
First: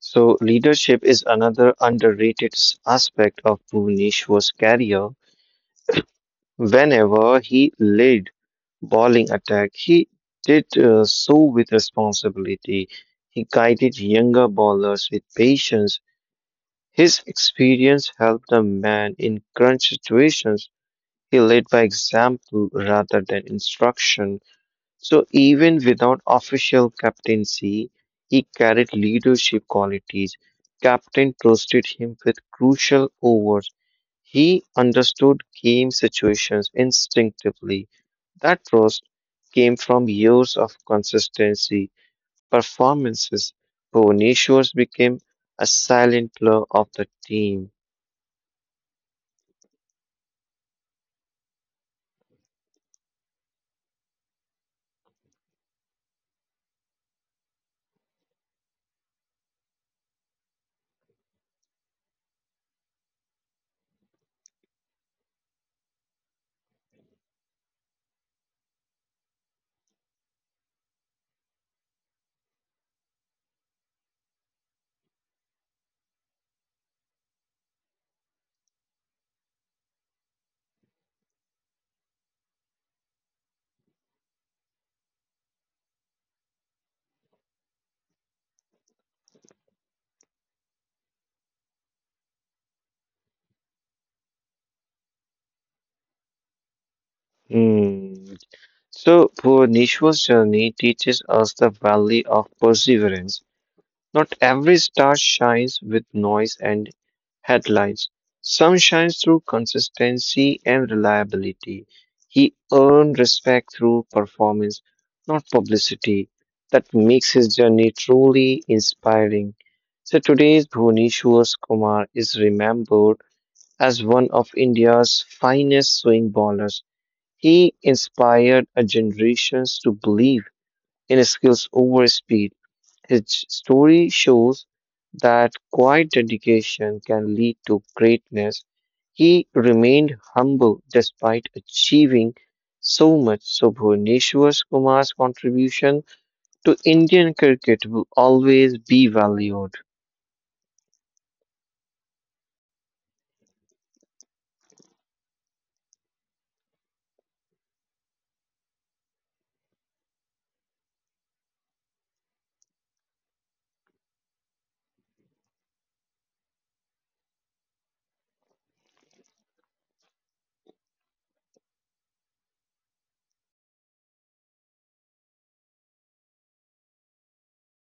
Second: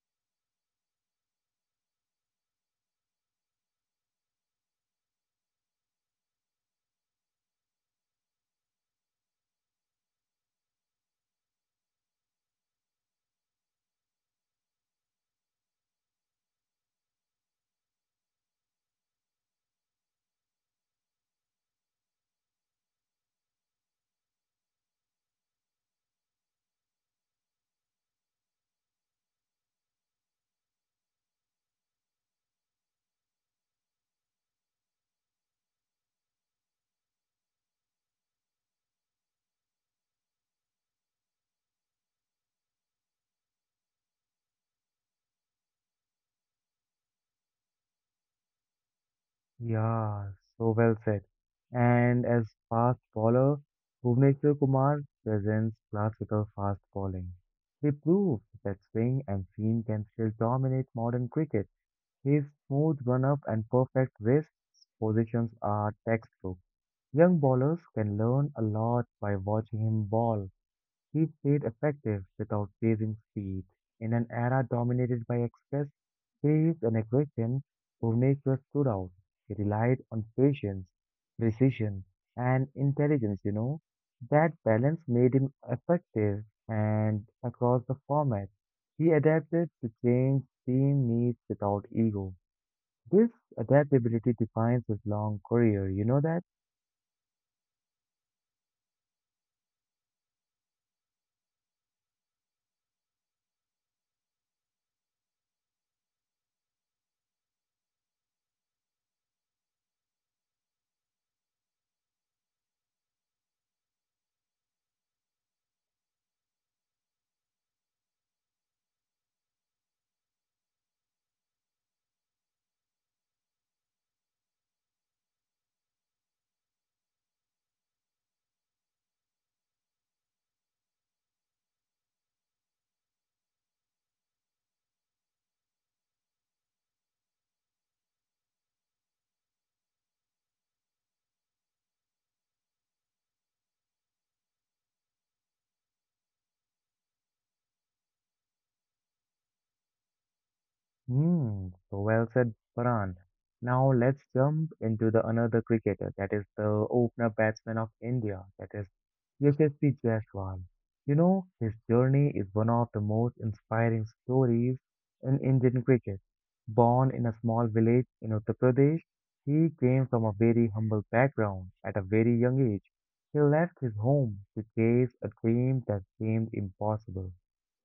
S2: So leadership is another underrated aspect of Bhuvneshwar's career. Whenever he led bowling attack, he did so with responsibility. He guided younger bowlers with patience. His experience helped a man in crunch situations. He led by example rather than instruction. So even without official captaincy, he carried leadership qualities. Captain trusted him with crucial overs. He understood game situations instinctively. That trust came from years of consistency performances. Bonicio became a silent pillar of the team.
S1: Yeah, so well said. And as fast bowler, Bhuvneshwar Kumar presents classical fast bowling. He proves that swing and seam can still dominate modern cricket. His smooth run-up and perfect wrist positions are textbook. Young bowlers can learn a lot by watching him bowl. He stayed effective without chasing speed. In an era dominated by express pace and aggression, Bhuvneshwar stood out. He relied on patience, precision, and intelligence. That balance made him effective and across the format. He adapted to change team needs without ego. This adaptability defines his long career, you know that?
S2: Hmm. So Boniccio's journey teaches us the value of perseverance. Not every star shines with noise and headlines. Some shine through consistency and reliability. He earned respect through performance, not publicity. That makes his journey truly inspiring. So today's Bhuvneshwar Kumar is remembered as one of India's finest swing bowlers. He inspired a generations to believe in skills over speed. His story shows that quiet dedication can lead to greatness. He remained humble despite achieving so much, so Bhuvaneshwar Kumar's contribution to Indian cricket will always be valued.
S1: Hmm, so well said, Paran. Now let's jump into the another cricketer, that is the opener batsman of India, that is Yashasvi Jaiswal. You know, his journey is one of the most inspiring stories in Indian cricket. Born in a small village in Uttar Pradesh, he came from a very humble background at a very young age. He left his home to chase a dream that seemed impossible.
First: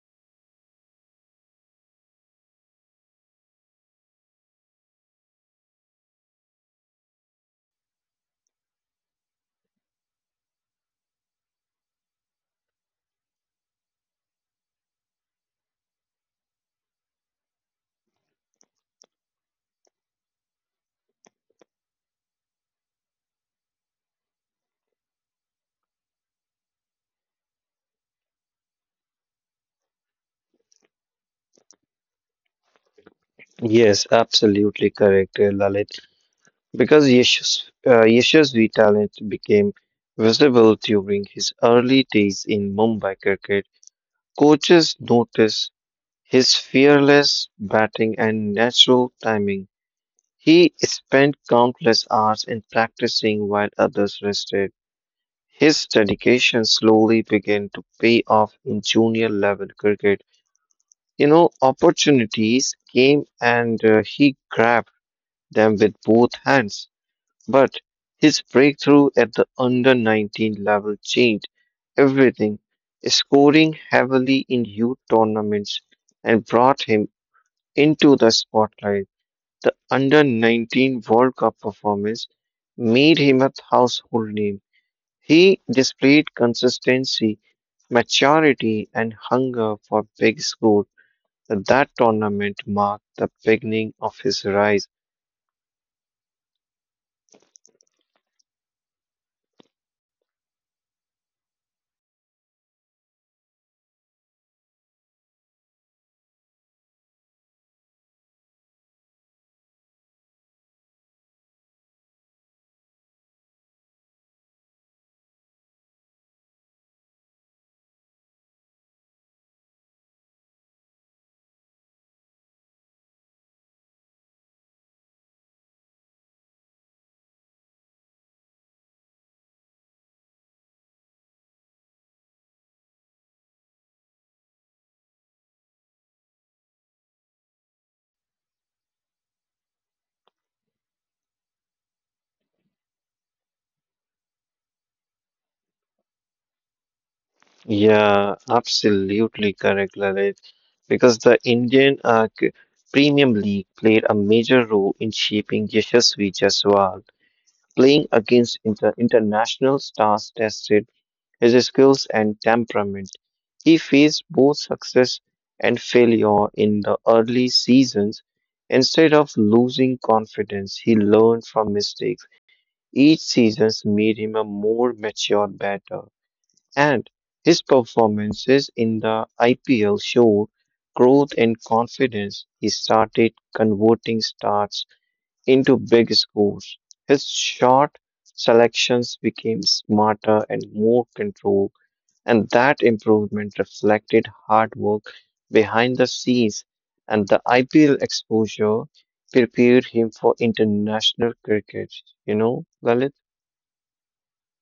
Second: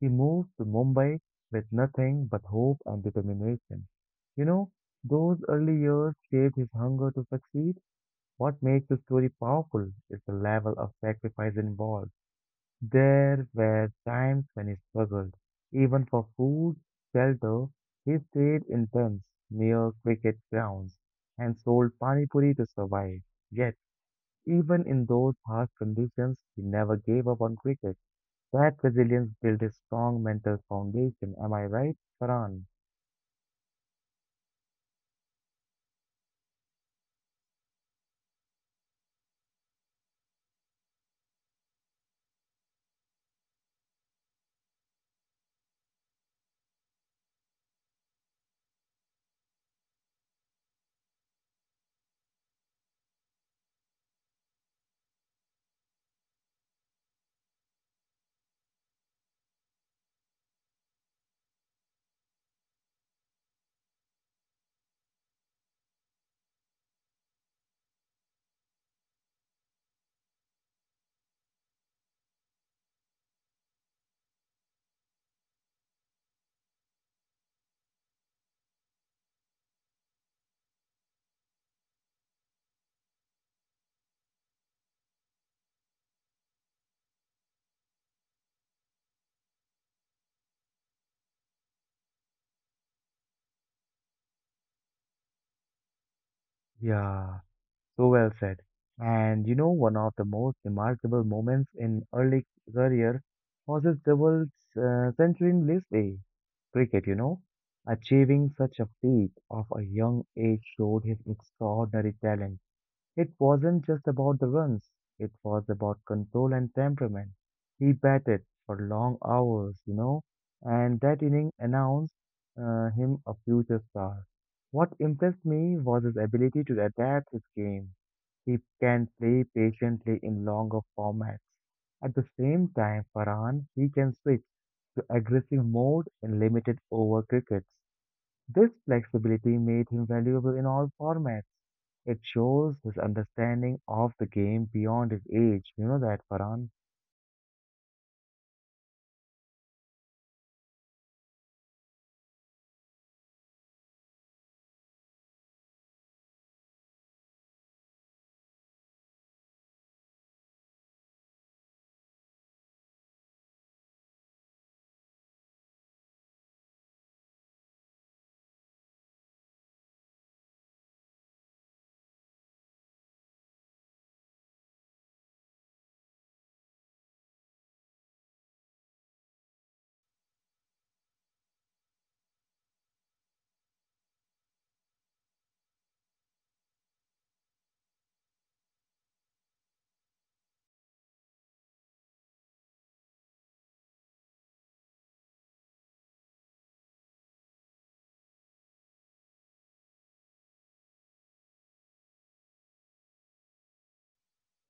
S1: He moved to Mumbai with nothing but hope and determination. You know, those early years shaped his hunger to succeed. What makes the story powerful is the level of sacrifice involved. There were times when he struggled, even for food, shelter. He stayed in tents near cricket grounds and sold pani puri to survive. Yet, even in those harsh conditions, he never gave up on cricket. That resilience built a strong mental foundation. Am I right, Farhan?
S2: Yes, absolutely correct, Lalit. Because Yashasvi talent became visible during his early days in Mumbai cricket, coaches noticed his fearless batting and natural timing. He spent countless hours in practicing while others rested. His dedication slowly began to pay off in junior level cricket. You know, opportunities came and he grabbed them with both hands. But his breakthrough at the under 19 level changed everything, scoring heavily in youth tournaments and brought him into the spotlight. The under 19 World Cup performance made him a household name. He displayed consistency, maturity, and hunger for big score. That tournament marked the beginning of his rise.
S1: Yeah, so well said. And you know, one of the most remarkable moments in early career was his double century in List A cricket, you know. Achieving such a feat of a young age showed his extraordinary talent. It wasn't just about the runs, it was about control and temperament. He batted for long hours, you know, and that inning announced him a future star. What impressed me was his ability to adapt his game. He can play patiently in longer formats. At the same time, Farhan, he can switch to aggressive mode in limited over crickets. This flexibility made him valuable in all formats. It shows his understanding of the game beyond his age. You know that, Farhan?
S2: Yeah, absolutely correct, Lalit. Because the Indian Premium League played a major role in shaping Yashasvi Jaiswal. Playing against international stars tested his skills and temperament. He faced both success and failure in the early seasons. Instead of losing confidence, he learned from mistakes. Each season made him a more mature batter, and his performances in the IPL showed growth and confidence. He started converting starts into big scores. His shot selections became smarter and more controlled. And that improvement reflected hard work behind the scenes, and the IPL exposure prepared him for international cricket, you know, Lalit?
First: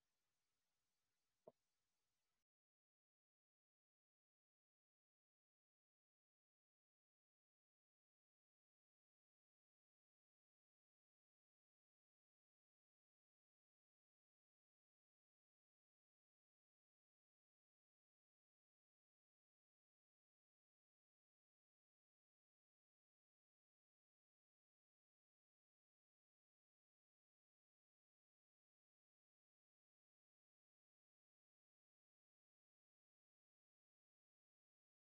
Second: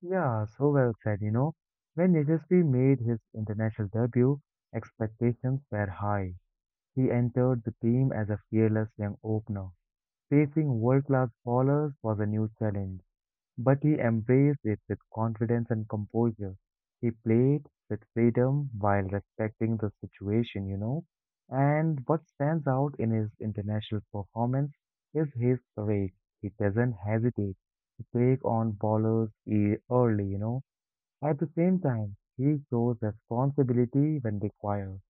S1: Yeah, so well said, you know. When Yashasvi made his international debut, expectations were high. He entered the team as a fearless young opener. Facing world-class bowlers was a new challenge, but he embraced it with confidence and composure. He played with freedom while respecting the situation, you know. And what stands out in his international performance is his courage. He doesn't hesitate to take on ballers early, you know. At the same time, he shows responsibility when required.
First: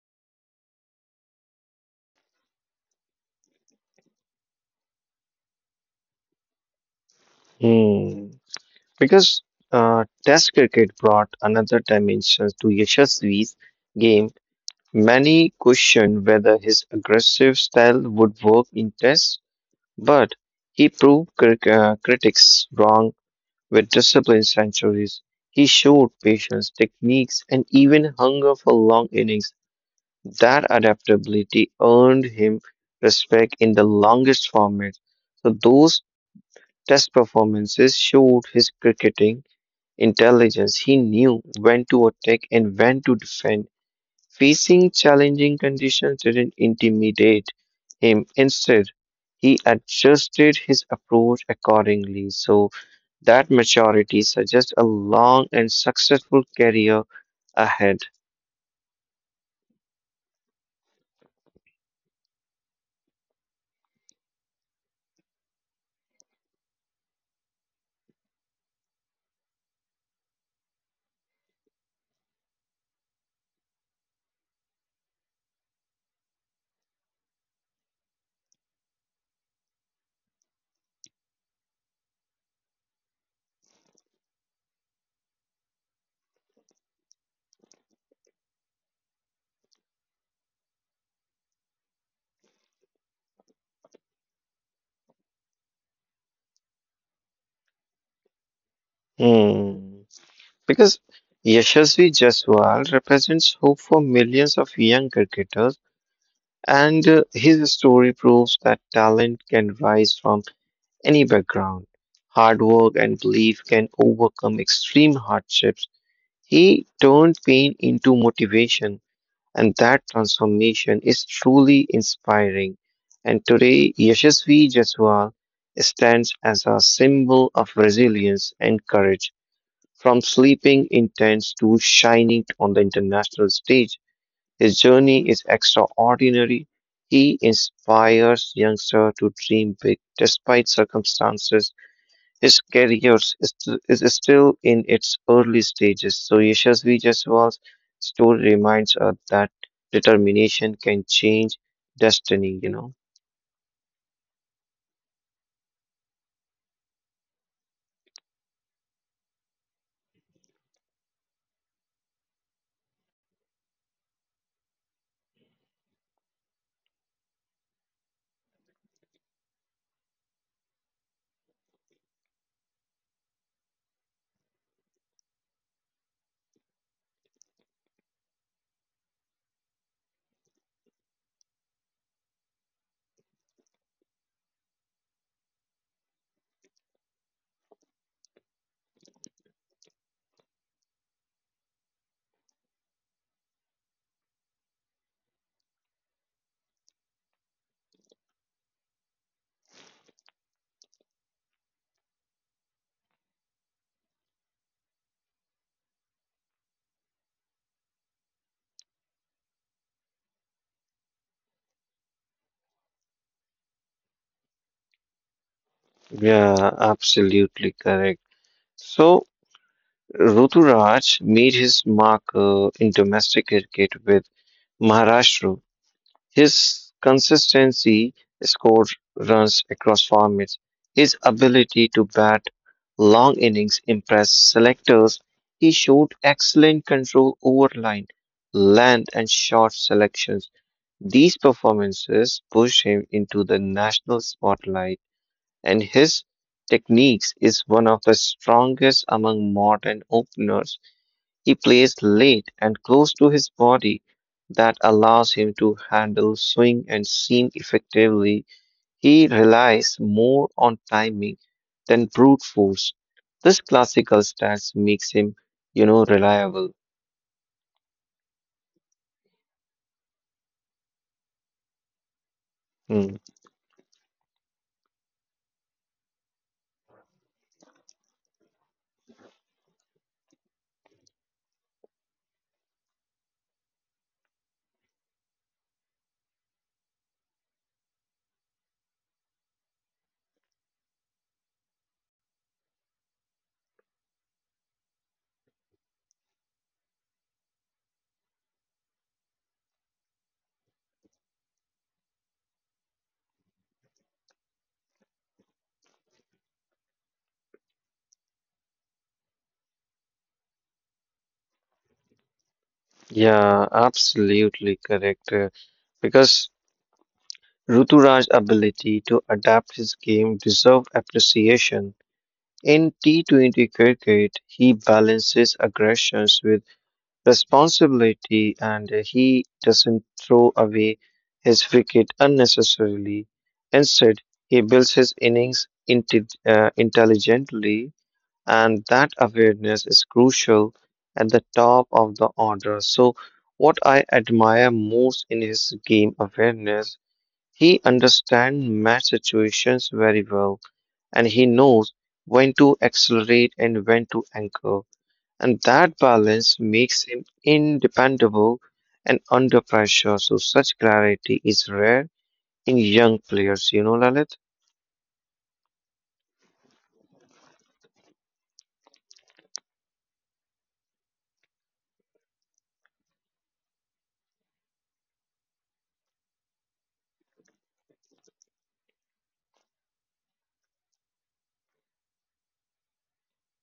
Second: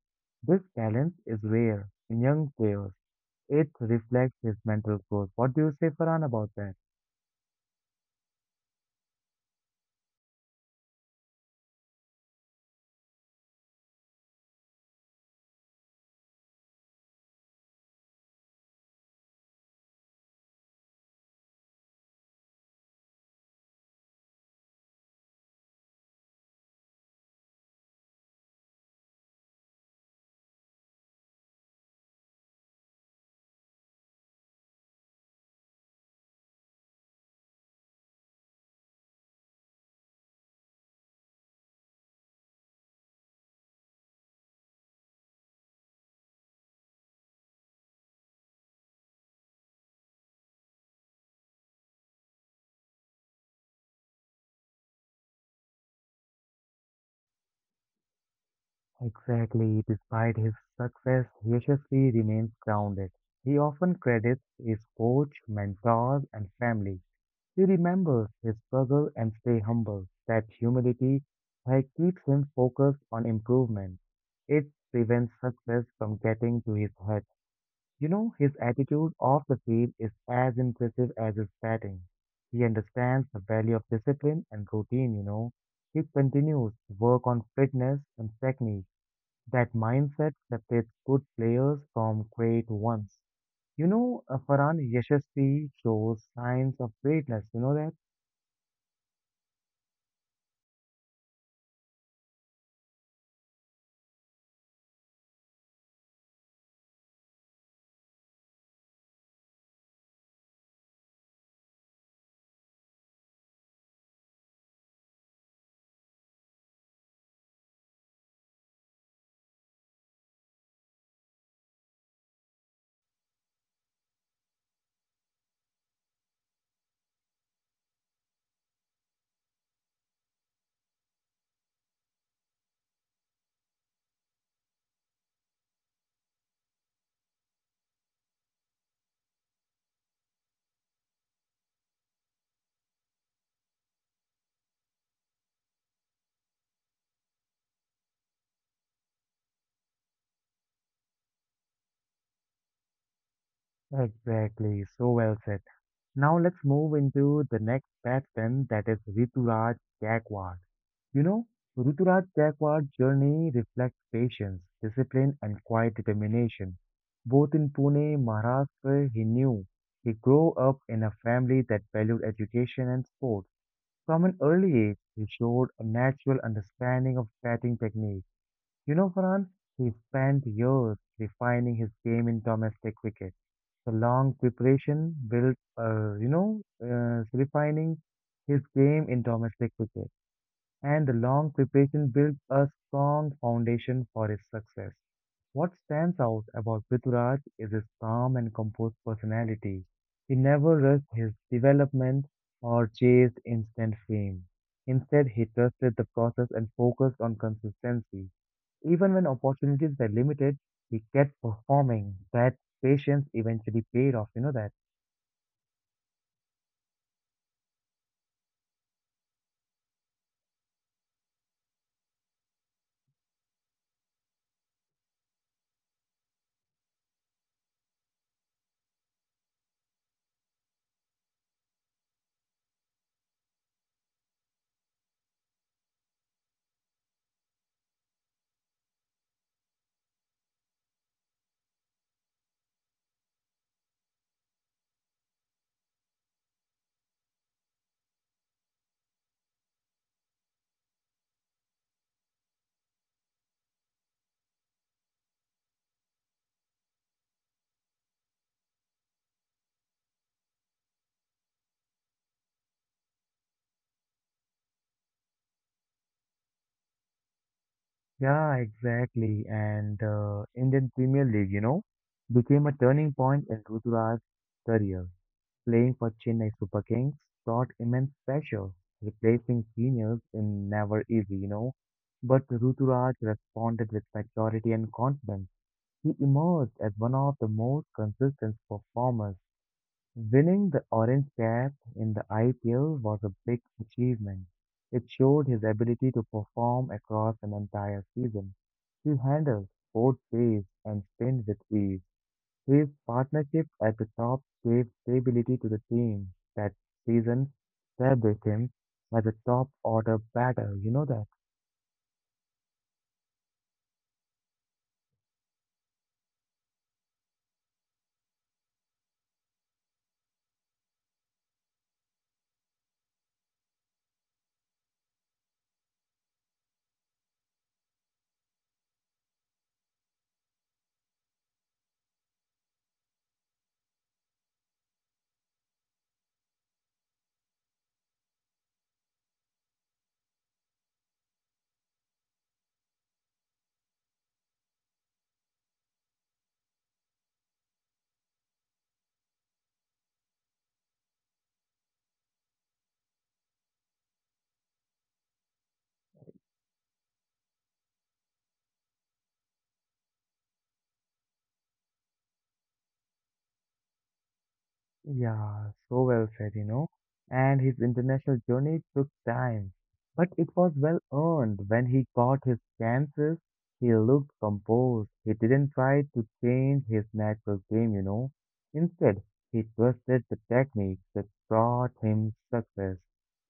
S1: This talent is rare in young players. It reflects his mental growth. What do you say, Farhan, about that?
S2: Hmm. Because Test cricket brought another dimension to Yashasvi's game. Many questioned whether his aggressive style would work in Test, but he proved critics wrong with disciplined centuries. He showed patience, techniques, and even hunger for long innings. That adaptability earned him respect in the longest format. So those test performances showed his cricketing intelligence. He knew when to attack and when to defend. Facing challenging conditions didn't intimidate him. Instead, he adjusted his approach accordingly. So, that maturity suggests a long and successful career ahead.
S1: Exactly. Despite his success, Yashasvi remains grounded. He often credits his coach, mentors, and family. He remembers his struggle and stay humble. That humility keeps him focused on improvement. It prevents success from getting to his head. You know, his attitude off the field is as impressive as his batting. He understands the value of discipline and routine, you know. He continues to work on fitness and technique that mindset separates good players from great ones. You know, Farhan Yashasvi shows signs of greatness. You know that?
S2: Hmm. Because Yashasvi Jaiswal represents hope for millions of young cricketers, and his story proves that talent can rise from any background. Hard work and belief can overcome extreme hardships. He turned pain into motivation, and that transformation is truly inspiring. And today, Yashasvi Jaiswal stands as a symbol of resilience and courage. From sleeping in tents to shining on the international stage, his journey is extraordinary. He inspires youngsters to dream big despite circumstances. His career is still in its early stages, so Yashasvi Jaiswal's story reminds us that determination can change destiny, you know.
S1: Exactly. So well said. Now let's move into the next batsman, that is Rituraj Gaikwad. You know, Rituraj Gaikwad's journey reflects patience, discipline, and quiet determination. Both in Pune, Maharashtra, he knew he grew up in a family that valued education and sport. From an early age, he showed a natural understanding of batting technique. You know, Farhan, he spent years refining his game in domestic cricket. The long preparation refining his game in domestic cricket and the long preparation built a strong foundation for his success. What stands out about Prithviraj is his calm and composed personality. He never rushed his development or chased instant fame. Instead, he trusted the process and focused on consistency. Even when opportunities were limited, he kept performing. That patience eventually paid off, you know that.
S2: Yeah, absolutely correct. So, Ruturaj made his mark in domestic cricket with Maharashtra. His consistency score runs across formats. His ability to bat long innings impressed selectors. He showed excellent control over line, length, and short selections. These performances pushed him into the national spotlight, and his techniques is one of the strongest among modern openers. He plays late and close to his body that allows him to handle swing and seam effectively. He relies more on timing than brute force. This classical stance makes him, you know, reliable.
S1: Yeah, exactly. And Indian Premier League, you know, became a turning
S2: Hmm.
S1: point in Ruturaj's career. Playing for Chennai Super Kings brought immense pressure, replacing seniors in never easy, you know. But Ruturaj responded with maturity and confidence. He emerged as one of the most consistent performers. Winning the orange cap in the IPL was a big achievement. It showed his ability to perform across an entire season. He handled both pace and spin with ease. His partnership at the top gave stability to the team that season, established him as a top order batter. You know that.
S2: Yeah, absolutely correct. Because Ruturaj's ability to adapt his game deserves appreciation. In T20 cricket, he balances aggressions with responsibility and he doesn't throw away his wicket unnecessarily. Instead, he builds his innings intelligently, and that awareness is crucial at the top of the order. So, what I admire most in his game awareness, he understands match situations very well, and he knows when to accelerate and when to anchor. And that balance makes him independable and under pressure. So such clarity is rare in young players, you know, Lalit?
S1: Yeah, so well said, you know. And his international journey took time, but it was well earned. When he got his chances, he looked composed. He didn't try to change his natural game, you know. Instead, he trusted the techniques that brought him success.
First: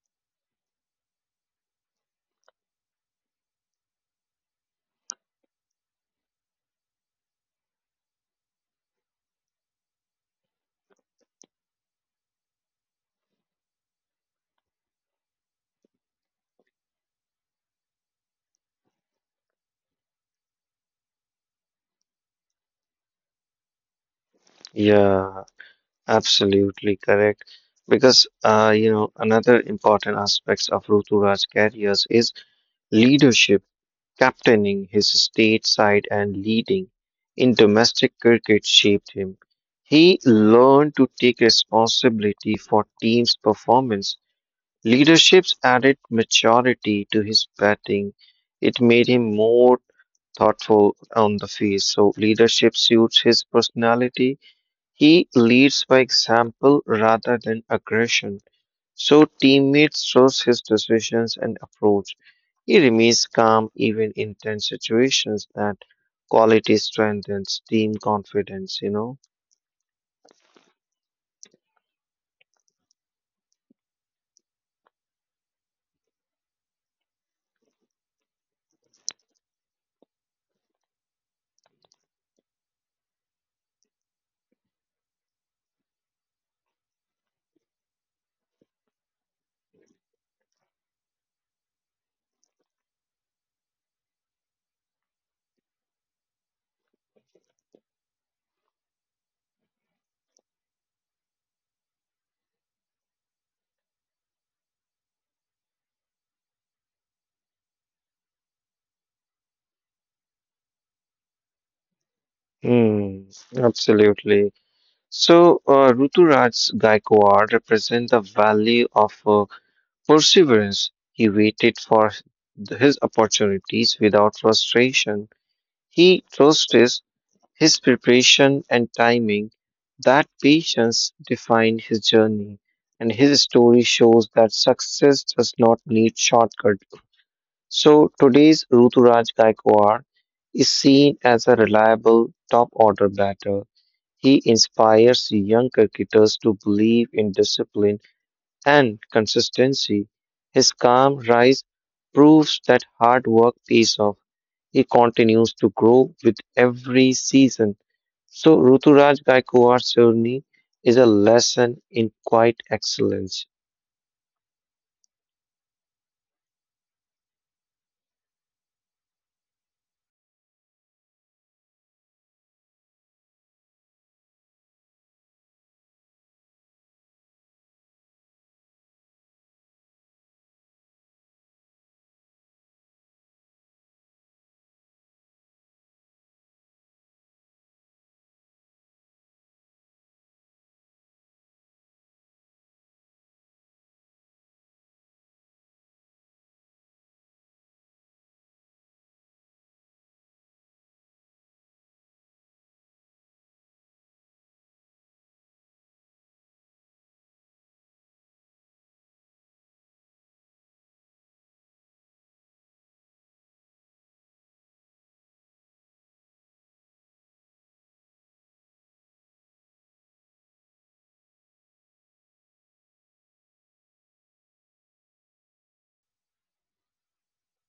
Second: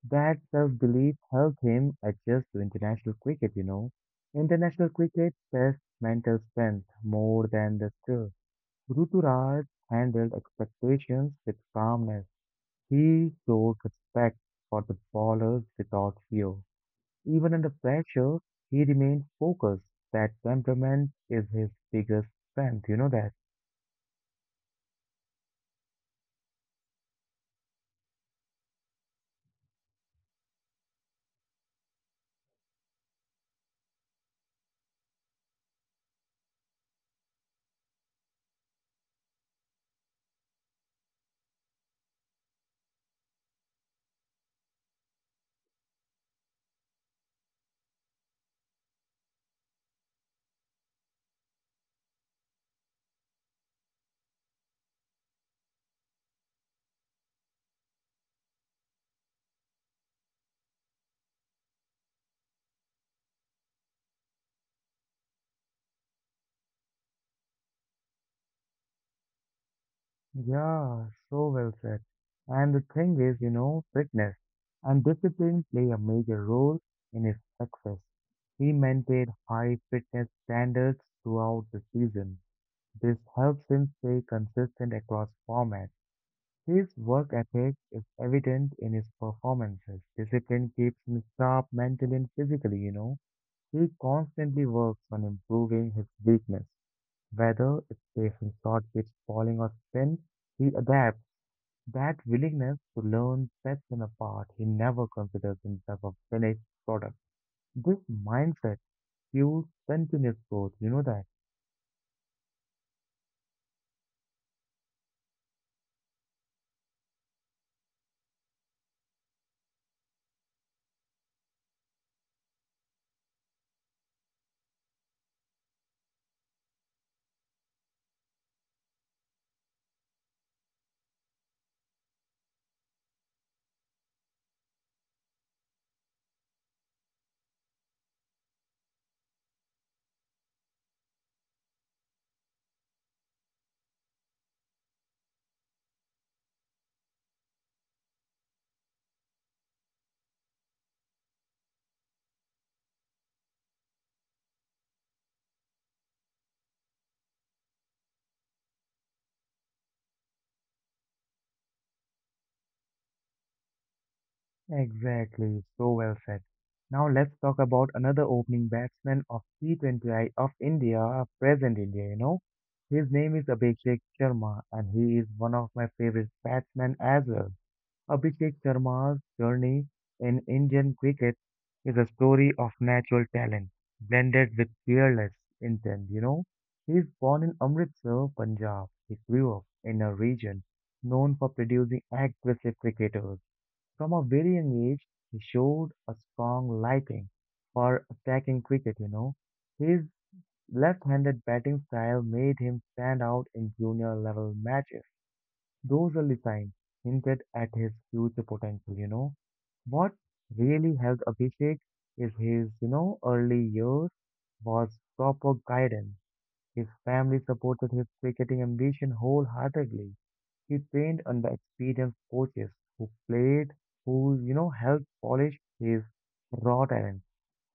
S1: That self-belief helped him adjust to international cricket, you know. International cricket tests mental strength more than the skill. Ruturaj handled expectations with calmness. He showed respect for the bowlers without fear. Even under pressure, he remained focused. That temperament is his biggest strength, you know that?
S2: Yeah, absolutely correct. Because you know, another important aspects of Ruturaj's careers is leadership, captaining his state side and leading in domestic cricket shaped him. He learned to take responsibility for team's performance. Leadership's added maturity to his batting. It made him more thoughtful on the field. So leadership suits his personality. He leads by example rather than aggression. So teammates trust his decisions and approach. He remains calm even in tense situations. That quality strengthens team confidence, you know?
S1: Yeah, so well said. And the thing is, you know, fitness and discipline play a major role in his success. He maintained high fitness standards throughout the season. This helps him stay consistent across formats. His work ethic is evident in his performances. Discipline keeps him sharp mentally and physically. He constantly works on improving his weakness. Whether it's facing short pitch bowling or spin, he adapts. That willingness to learn sets him apart. He never considers himself a finished product. This mindset fuels continuous growth, you know that.
S2: Hmm, absolutely. So, Ruturaj Gaikwad represents the value of perseverance. He waited for his opportunities without frustration. He trusted his preparation and timing. That patience defined his journey, and his story shows that success does not need shortcut. So, today's Ruturaj Gaikwad is seen as a reliable top order batter. He inspires young cricketers to believe in discipline and consistency. His calm rise proves that hard work pays off. He continues to grow with every season. So, Ruturaj Gaikwad's journey is a lesson in quiet excellence.
S1: Exactly, so well said. Now let's talk about another opening batsman of T20 I of India, present India, you know. His name is Abhishek Sharma and he is one of my favorite batsmen as well. Abhishek Sharma's journey in Indian cricket is a story of natural talent blended with fearless intent, you know. He is born in Amritsar, Punjab. He grew up in a region known for producing aggressive cricketers from a very young age, he showed a strong liking for attacking cricket. His left-handed batting style made him stand out in junior level matches. Those early signs hinted at his future potential. What really helped Abhishek is his early years was proper guidance. His family supported his cricketing ambition wholeheartedly. He trained under experienced coaches who played, who helped polish his raw talent.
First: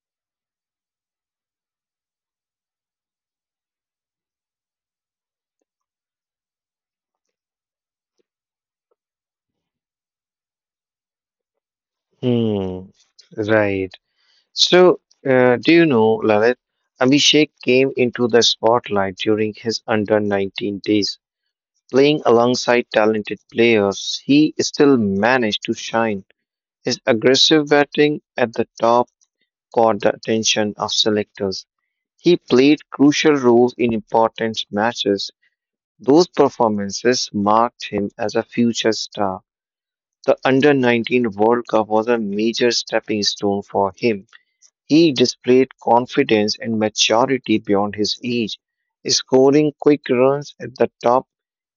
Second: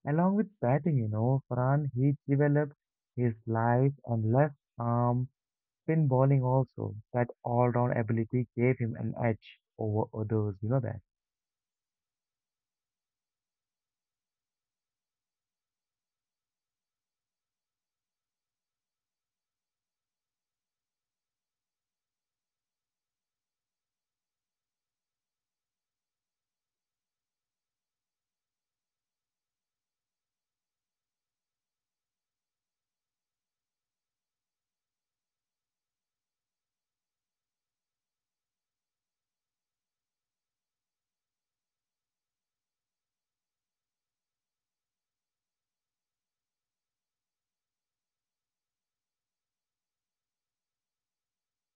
S1: Along with batting, Farhan, he developed his life and left arm spin bowling also. That all-round ability gave him an edge over others, you know that.
S2: Hmm, right. So, do you know, Lalit, Abhishek came into the spotlight during his under 19 days. Playing alongside talented players, he still managed to shine. His aggressive batting at the top caught the attention of selectors. He played crucial roles in important matches. Those performances marked him as a future star. The Under 19 World Cup was a major stepping stone for him. He displayed confidence and maturity beyond his age, scoring quick runs at the top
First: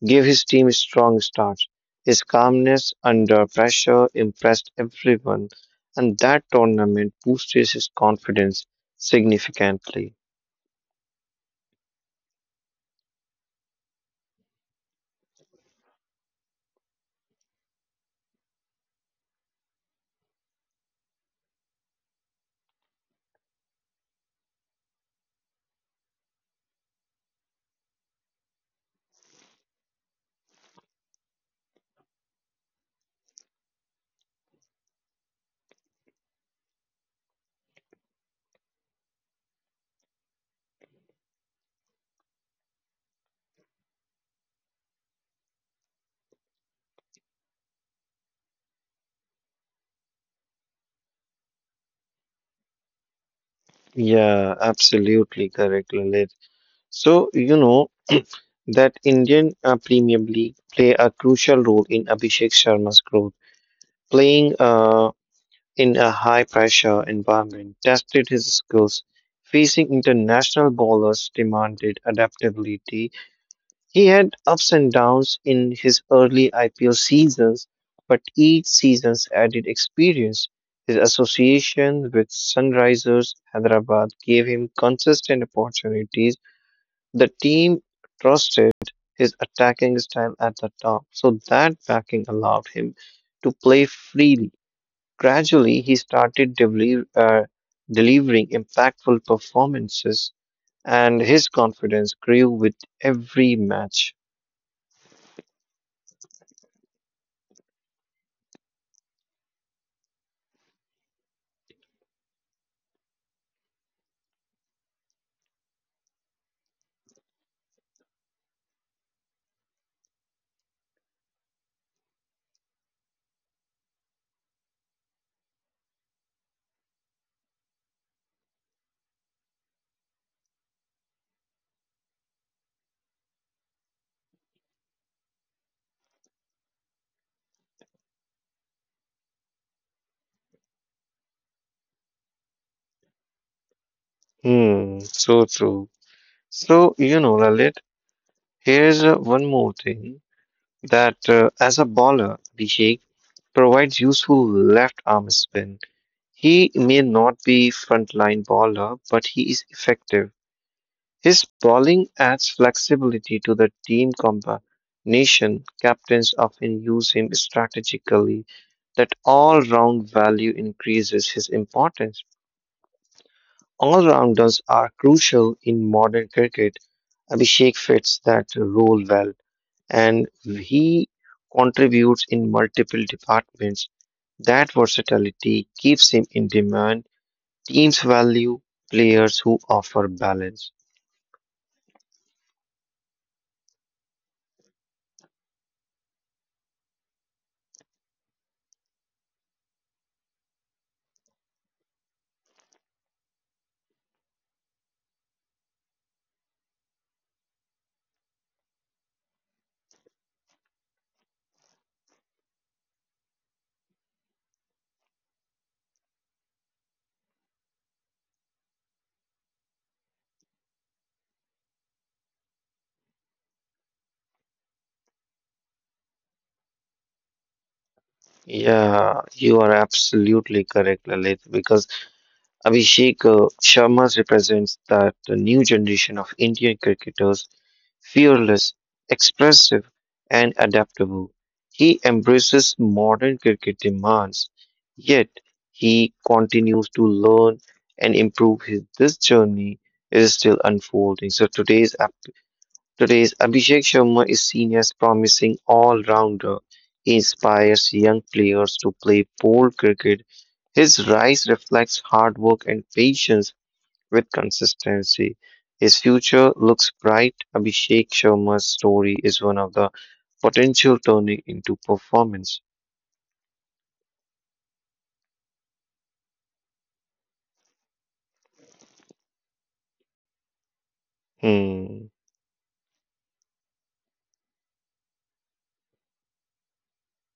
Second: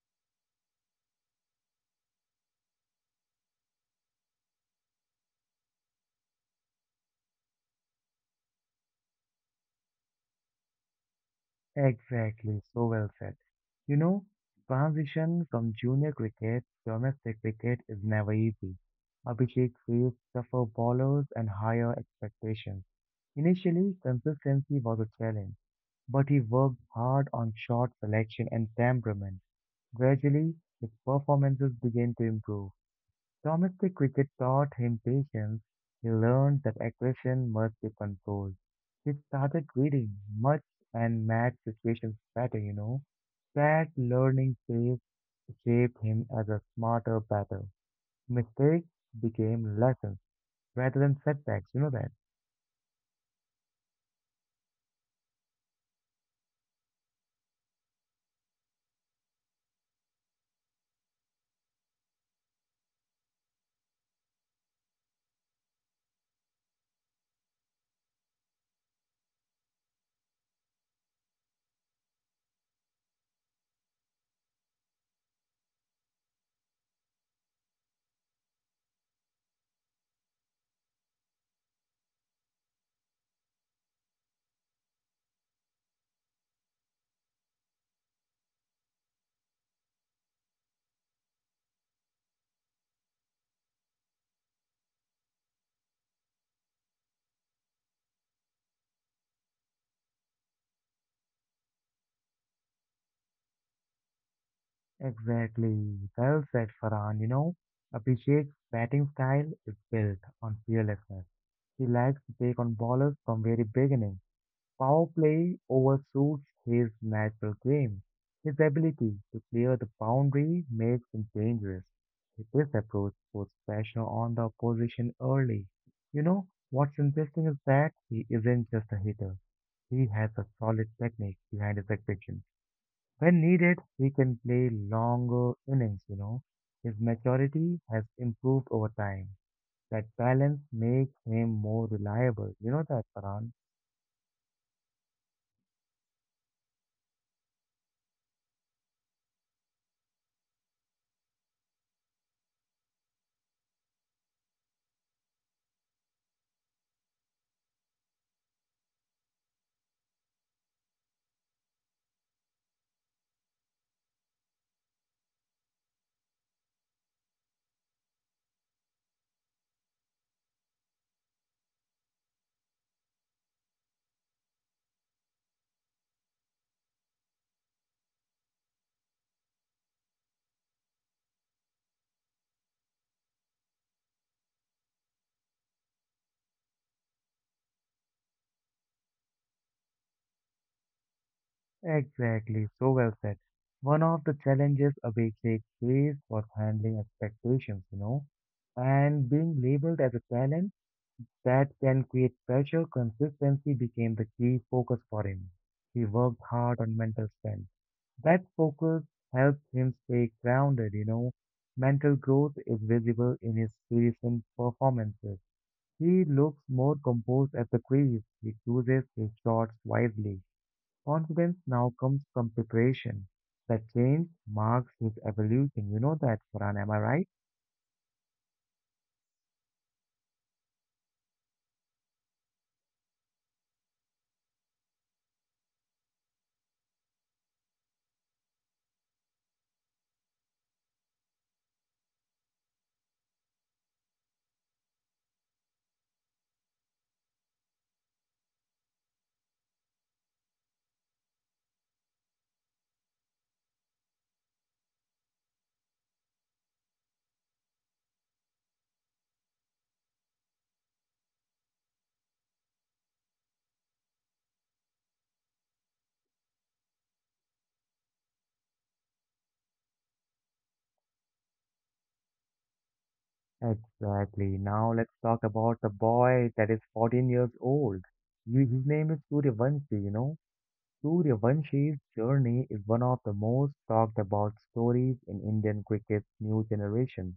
S2: gave his team strong starts. His calmness under pressure impressed everyone, and that tournament boosted his confidence significantly.
S1: Exactly, so well said. You know, transition from junior cricket to domestic cricket is never easy. Abhishek faced tougher bowlers and higher expectations. Initially, consistency was a challenge, but he worked hard on shot selection and temperament. Gradually, his performances began to improve. Domestic cricket taught him patience. He learned that aggression must be controlled. He started reading much and match situations better. That learning phase shaped him as a smarter batter. Mistakes became lessons rather than setbacks, you know that.
S2: Yeah, absolutely correct, Lalit. So, you know that Indian Premier League play a crucial role in Abhishek Sharma's growth. Playing in a high pressure environment tested his skills. Facing international bowlers demanded adaptability. He had ups and downs in his early IPL seasons, but each season's added experience. His association with Sunrisers Hyderabad gave him consistent opportunities. The team trusted his attacking style at the top, so that backing allowed him to play freely. Gradually, he started delivering impactful performances, and his confidence grew with every match.
S1: Exactly. Well said, Farhan. You know, Abhishek's batting style is built on fearlessness. He likes to take on ballers from very beginning. Power play overshoots his natural game. His ability to clear the boundary makes him dangerous. This approach puts pressure on the opposition early. You know, what's interesting is that he isn't just a hitter. He has a solid technique behind his execution. When needed, he can play longer innings. His maturity has improved over time. That balance makes him more reliable. You know that, Paran?
S2: Hmm, so true. So, you know, Lalit, here's one more thing that as a bowler, Abhishek provides useful left arm spin. He may not be frontline bowler, but he is effective. His bowling adds flexibility to the team combination. Captains often use him strategically. That all round value increases his importance. All rounders are crucial in modern cricket. Abhishek fits that role well and he contributes in multiple departments. That versatility keeps him in demand. Teams value players who offer balance.
S1: Exactly, so well said. One of the challenges Abhishek faced was handling expectations, and being labeled as a talent that can create pressure, consistency became the key focus for him. He worked hard on mental strength. That focus helped him stay grounded. Mental growth is visible in his recent performances. He looks more composed at the crease. He chooses his shots wisely. Confidence now comes from preparation. That change marks his evolution. You know that, Farhan, am I right?
S2: Yeah, you are absolutely correct, Lalit, because Abhishek Sharma represents that the new generation of Indian cricketers, fearless, expressive, and adaptable. He embraces modern cricket demands, yet he continues to learn and improve. His this journey is still unfolding. Today's Abhishek Sharma is seen as promising all-rounder. He inspires young players to play pole cricket. His rise reflects hard work and patience with consistency. His future looks bright. Abhishek Sharma's story is one of the potential turning into performance.
S1: Exactly. Now let's talk about the boy that is 14 years old. You, his name is Suryavanshi, you know. Suryavanshi's
S2: Hmm.
S1: journey is one of the most talked about stories in Indian cricket's new generation.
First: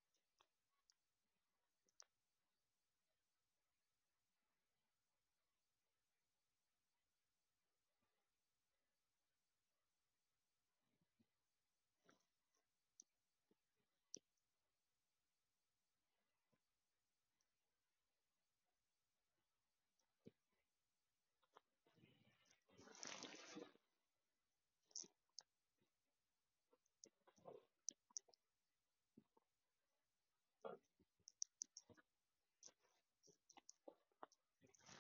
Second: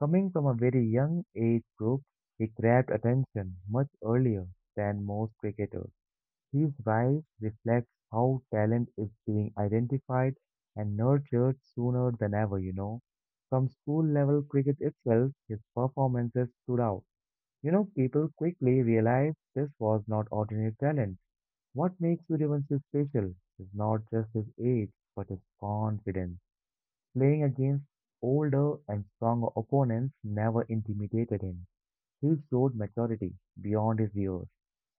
S1: Coming from a very young age group, he grabbed attention much earlier than most cricketers. His rise reflects how talent is being identified and nurtured sooner than ever, you know. From school level cricket itself, his performances stood out. You know, people quickly realized this was not ordinary talent. What makes Suryavanshi special is not just his age, but his confidence. Playing against older and stronger opponents never intimidated him. He showed maturity beyond his years.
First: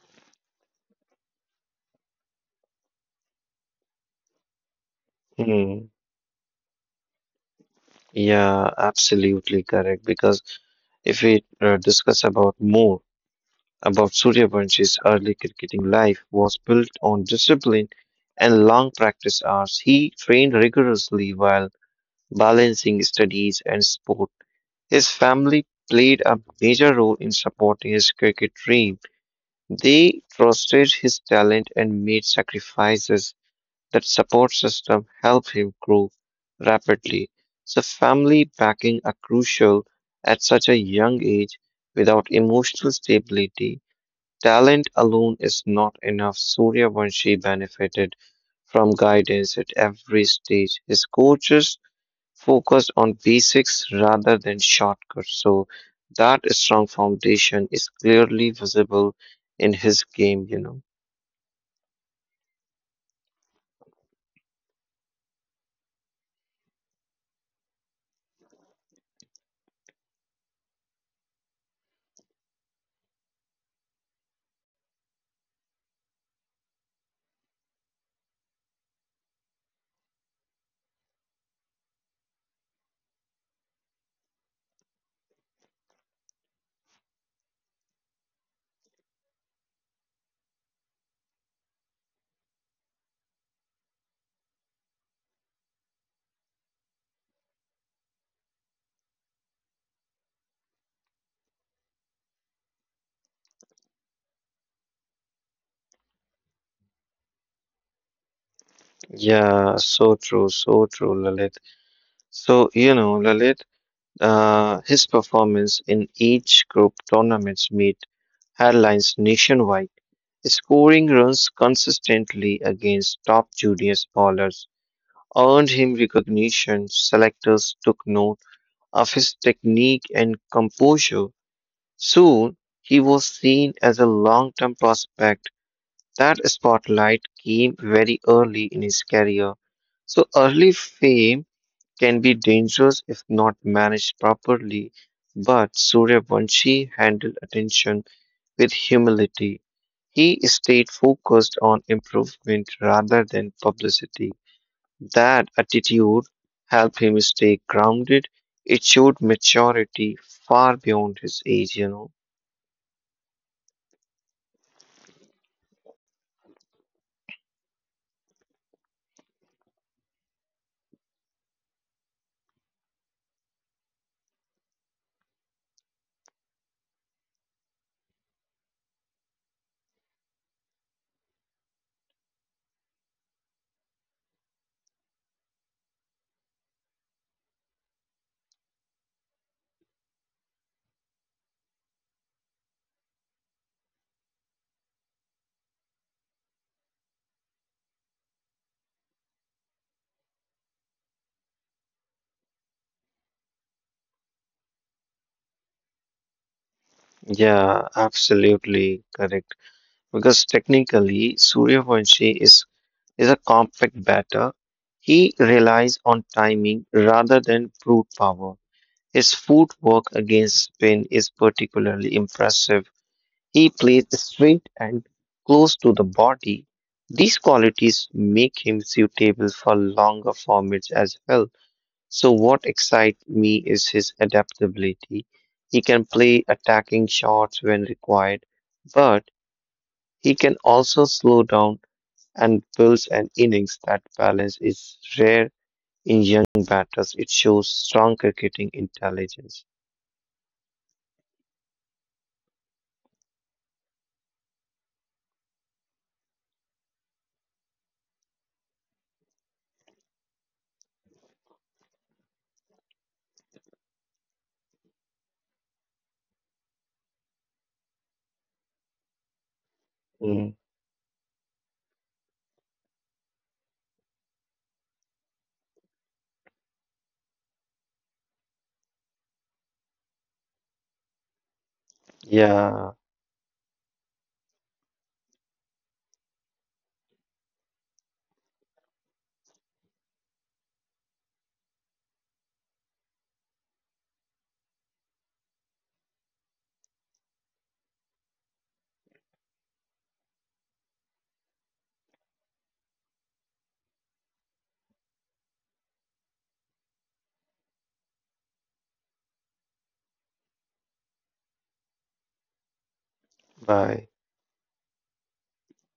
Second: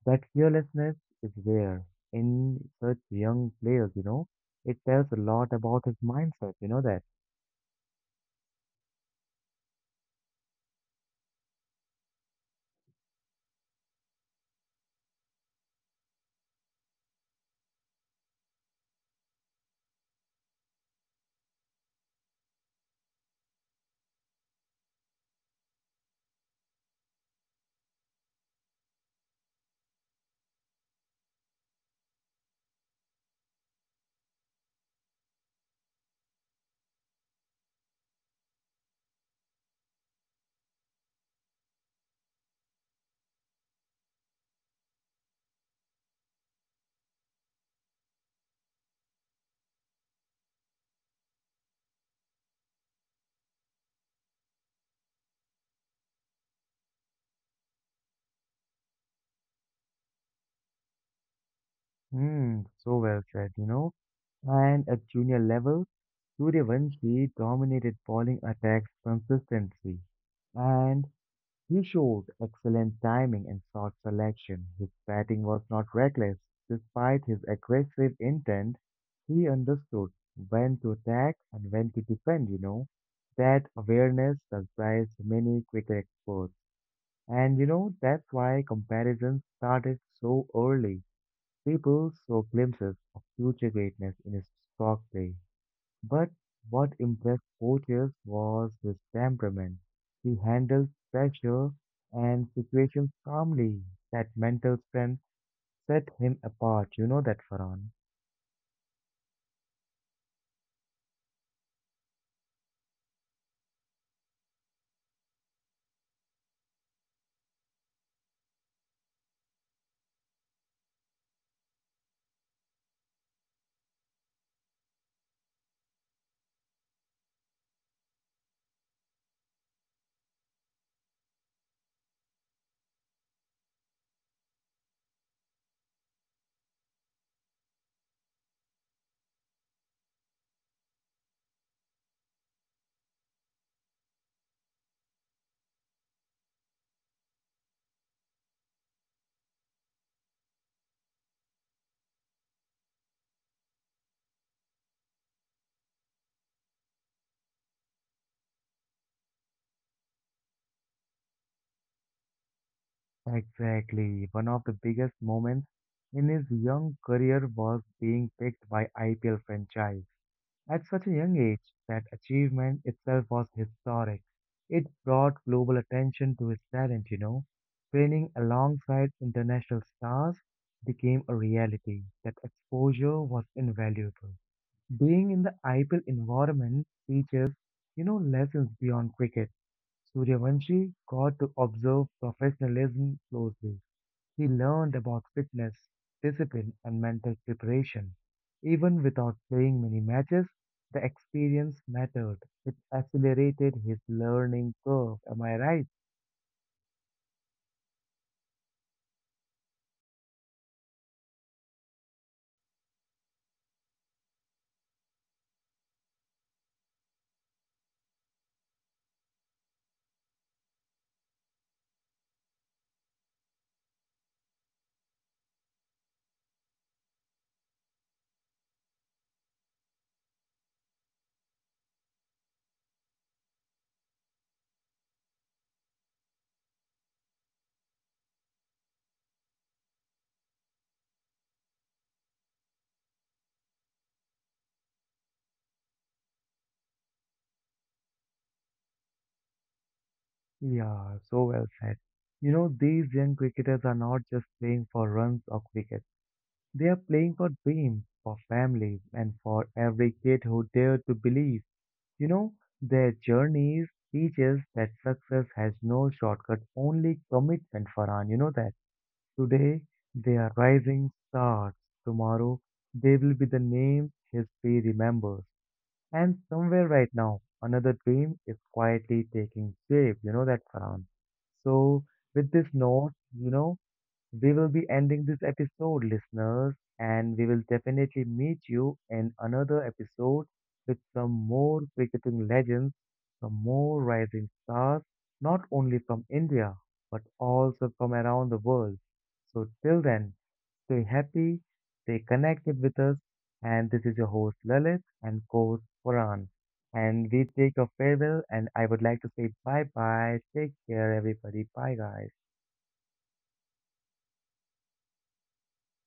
S1: That fearlessness is rare in such young players. It tells a lot about
S2: Hmm.
S1: his mindset, you know that.
S2: Yeah, absolutely correct. Because if we discuss about more about Suryavansh's early cricketing life was built on discipline and long practice hours. He trained rigorously while balancing studies and sport. His family played a major role in supporting his cricket dream. They trusted his talent and made sacrifices. That support system helped him grow rapidly. So, family backing are crucial at such a young age without emotional stability. Talent alone is not enough. Suryavanshi benefited from guidance at every stage. His coaches focused on basics rather than shortcuts. So that strong foundation is clearly visible in his game, you know.
S1: Hmm, so well said. And at junior level, Suryavanshi dominated bowling attacks consistently. And He showed excellent timing and shot selection. His batting was not reckless. Despite his aggressive intent, he understood when to attack and when to defend. That awareness surprised many cricket experts. And you know, that's why comparisons started so early. People saw glimpses of future greatness in his stock play. But what impressed coaches was his temperament. He handled pressure and situations calmly. That mental strength set him apart. You know that, Farhan.
S2: Yeah, so true, Lalit. So, you know, Lalit, his performance in each group tournaments made headlines nationwide, scoring runs consistently against top junior bowlers earned him recognition. Selectors took note of his technique and composure. Soon, he was seen as a long-term prospect. That spotlight came very early in his career. So early fame can be dangerous if not managed properly, but Suryavanshi handled attention with humility. He stayed focused on improvement rather than publicity. That attitude helped him stay grounded. It showed maturity far beyond his age, you know.
S1: Exactly. One of the biggest moments in his young career was being picked by IPL franchise. At such a young age, that achievement itself was historic. It brought global attention to his talent. Training alongside international stars became a reality. That exposure was invaluable. Being in the IPL environment teaches lessons beyond cricket. Suryavanshi got to observe professionalism closely. He learned about fitness, discipline, and mental preparation. Even without playing many matches, the experience mattered. It accelerated his learning curve. Am I right?
S2: Yeah, absolutely correct. Because technically, Suryavanshi is a compact batter. He relies on timing rather than brute power. His footwork against spin is particularly impressive. He plays straight and close to the body. These qualities make him suitable for longer formats as well. So, what excites me is his adaptability. He can play attacking shots when required, but he can also slow down and builds an innings that balance is rare in young batters. It shows strong cricketing intelligence.
S1: Yeah, so well said. You know, these young cricketers are not just playing for runs or wickets. They are playing for dreams, for families, and for every kid who dared to believe. You know, their journeys teaches that success has no shortcut, only commitment, Farhan. You know that. Today they are
S2: Mm,
S1: rising stars. Tomorrow they will be the name history remembers. And somewhere right now, another dream is quietly taking shape. You know that, Farhan. So with this
S2: yeah,
S1: note, you know, we will be ending this episode, listeners, and we will definitely meet you in another episode with some more cricketing legends, some more rising stars, not only from India, but also from around the world. So till then, stay happy, stay connected with us, and this is your host Lalit and co-host Farhan. And we take a farewell and I would like to say bye bye. Take care everybody. Bye guys.
S2: bye.